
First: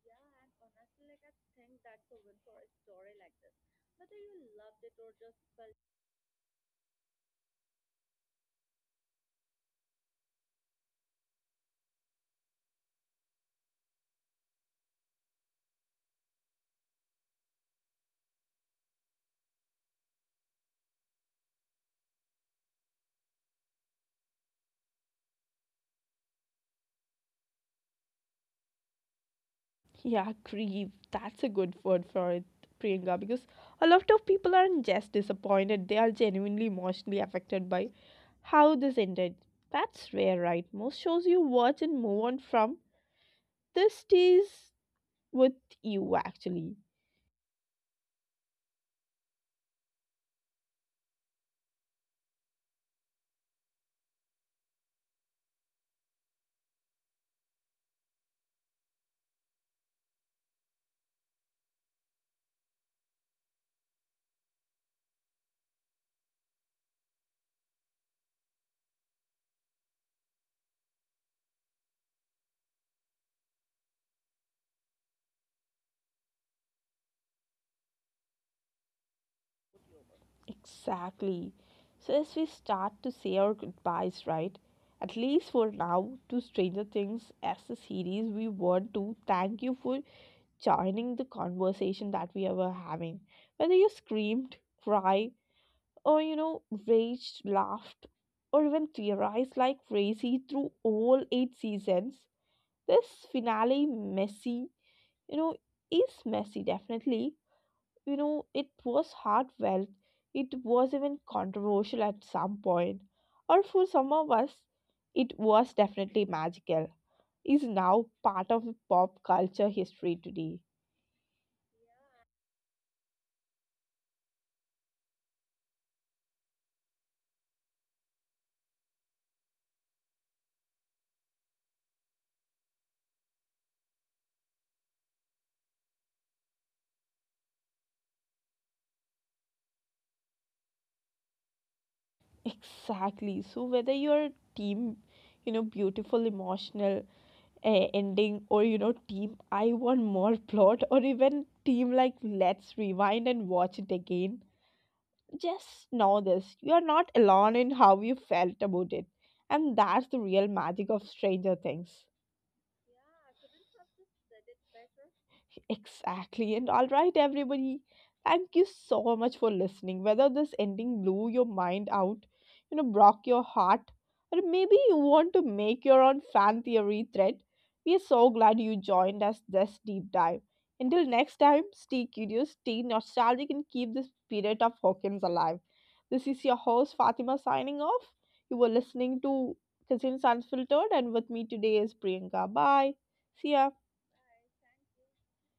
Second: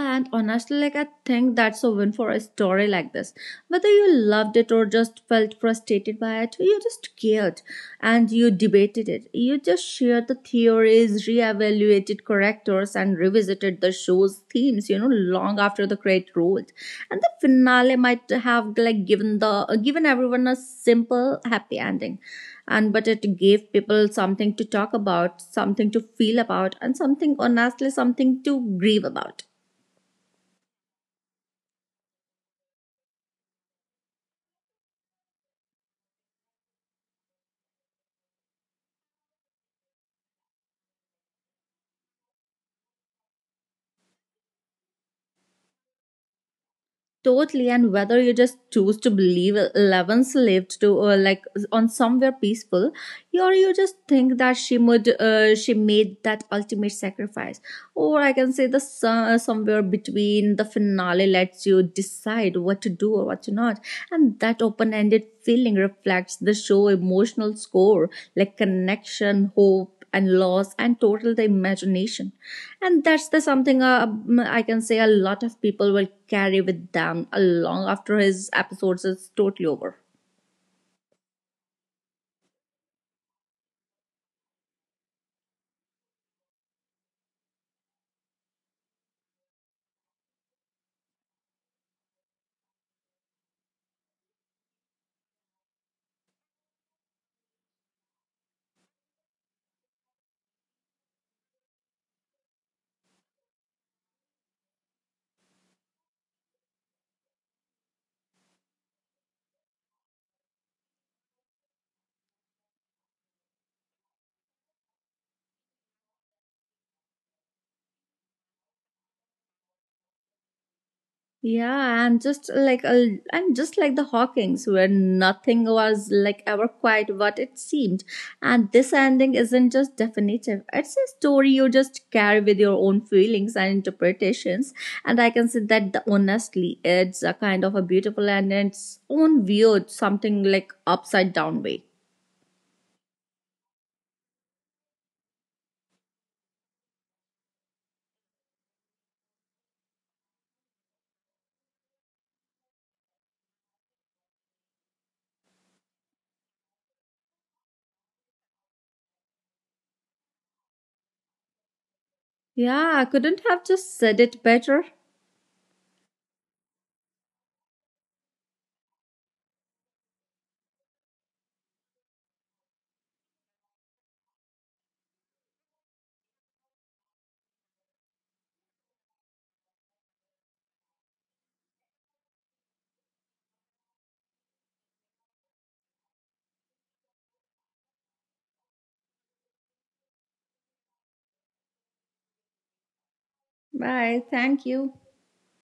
Speaker 1: Yeah,
Speaker 2: and
Speaker 1: and
Speaker 2: honestly, like
Speaker 1: honestly,
Speaker 2: I
Speaker 1: like I
Speaker 2: think
Speaker 1: think
Speaker 2: that's a
Speaker 1: that's
Speaker 2: win
Speaker 1: a
Speaker 2: for
Speaker 1: win
Speaker 2: a
Speaker 1: for a
Speaker 2: story
Speaker 1: story
Speaker 2: like this.
Speaker 1: like this.
Speaker 2: Whether you
Speaker 1: Whether you
Speaker 2: loved it
Speaker 1: loved
Speaker 2: or
Speaker 1: it or
Speaker 2: just
Speaker 1: just
Speaker 2: felt
Speaker 1: felt.
Speaker 2: frustrated by it, you just cared and you debated it. You just shared the theories, reevaluated characters, and revisited the show's themes, you know, long after the credit rolled. And the finale might have like given the uh, given everyone a simple, happy ending. And but it gave people something to talk about, something to feel about, and something honestly, something to grieve about.
Speaker 1: Yeah, grieve. That's a good word for it, Priyanka, because a lot of people aren't just disappointed, they are genuinely emotionally affected by how this ended. That's rare, right? Most shows you watch and move on from, this stays with you actually.
Speaker 2: Totally, and whether you just choose to believe Eleven's lived to uh, like on somewhere peaceful, or you just think that she would uh, she made that ultimate sacrifice, or I can say the so- somewhere between the finale lets you decide what to do or what to not, and that open ended feeling reflects the show emotional score like connection, hope, death and loss and total the imagination and that's the something uh, um, I can say a lot of people will carry with them along after his episodes is totally over.
Speaker 1: Exactly. So, as we start to say our goodbyes, right? At least for now, to Stranger Things as a series, we want to thank you for joining the conversation that we were having. Whether you screamed, cried, or you know, raged, laughed, or even theorized like crazy through all eight seasons, this finale messy, you know, is messy definitely. You know, it was heartfelt, it was even controversial at some point, or for some of us, it was definitely magical. Is now part of pop culture history today.
Speaker 2: Yeah, and just like a, and just like the Hawkings, where nothing was like ever quite what it seemed, and this ending isn't just definitive. It's a story you just carry with your own feelings and interpretations, and I can say that the, honestly, it's a kind of a beautiful and its own weird, something like upside down way.
Speaker 1: Exactly. So whether your team, you know, beautiful, emotional uh, ending, or you know, team, I want more plot, or even team like let's rewind and watch it again. Just know this: you are not alone in how you felt about it, and that's the real magic of Stranger Things.
Speaker 2: Yeah, I couldn't have just said it better.
Speaker 1: Exactly. And all right, everybody, thank you so much for listening. Whether this ending blew your mind out, you know, broke your heart, or maybe you want to make your own fan theory thread, we are so glad you joined us this deep dive. Until next time, stay curious, stay nostalgic, and keep the spirit of Hawkins alive. This is your host, Fatima, signing off. You were listening to Cousins Unfiltered, and with me today is Priyanka. Bye. See ya.
Speaker 2: Bye. Thank you.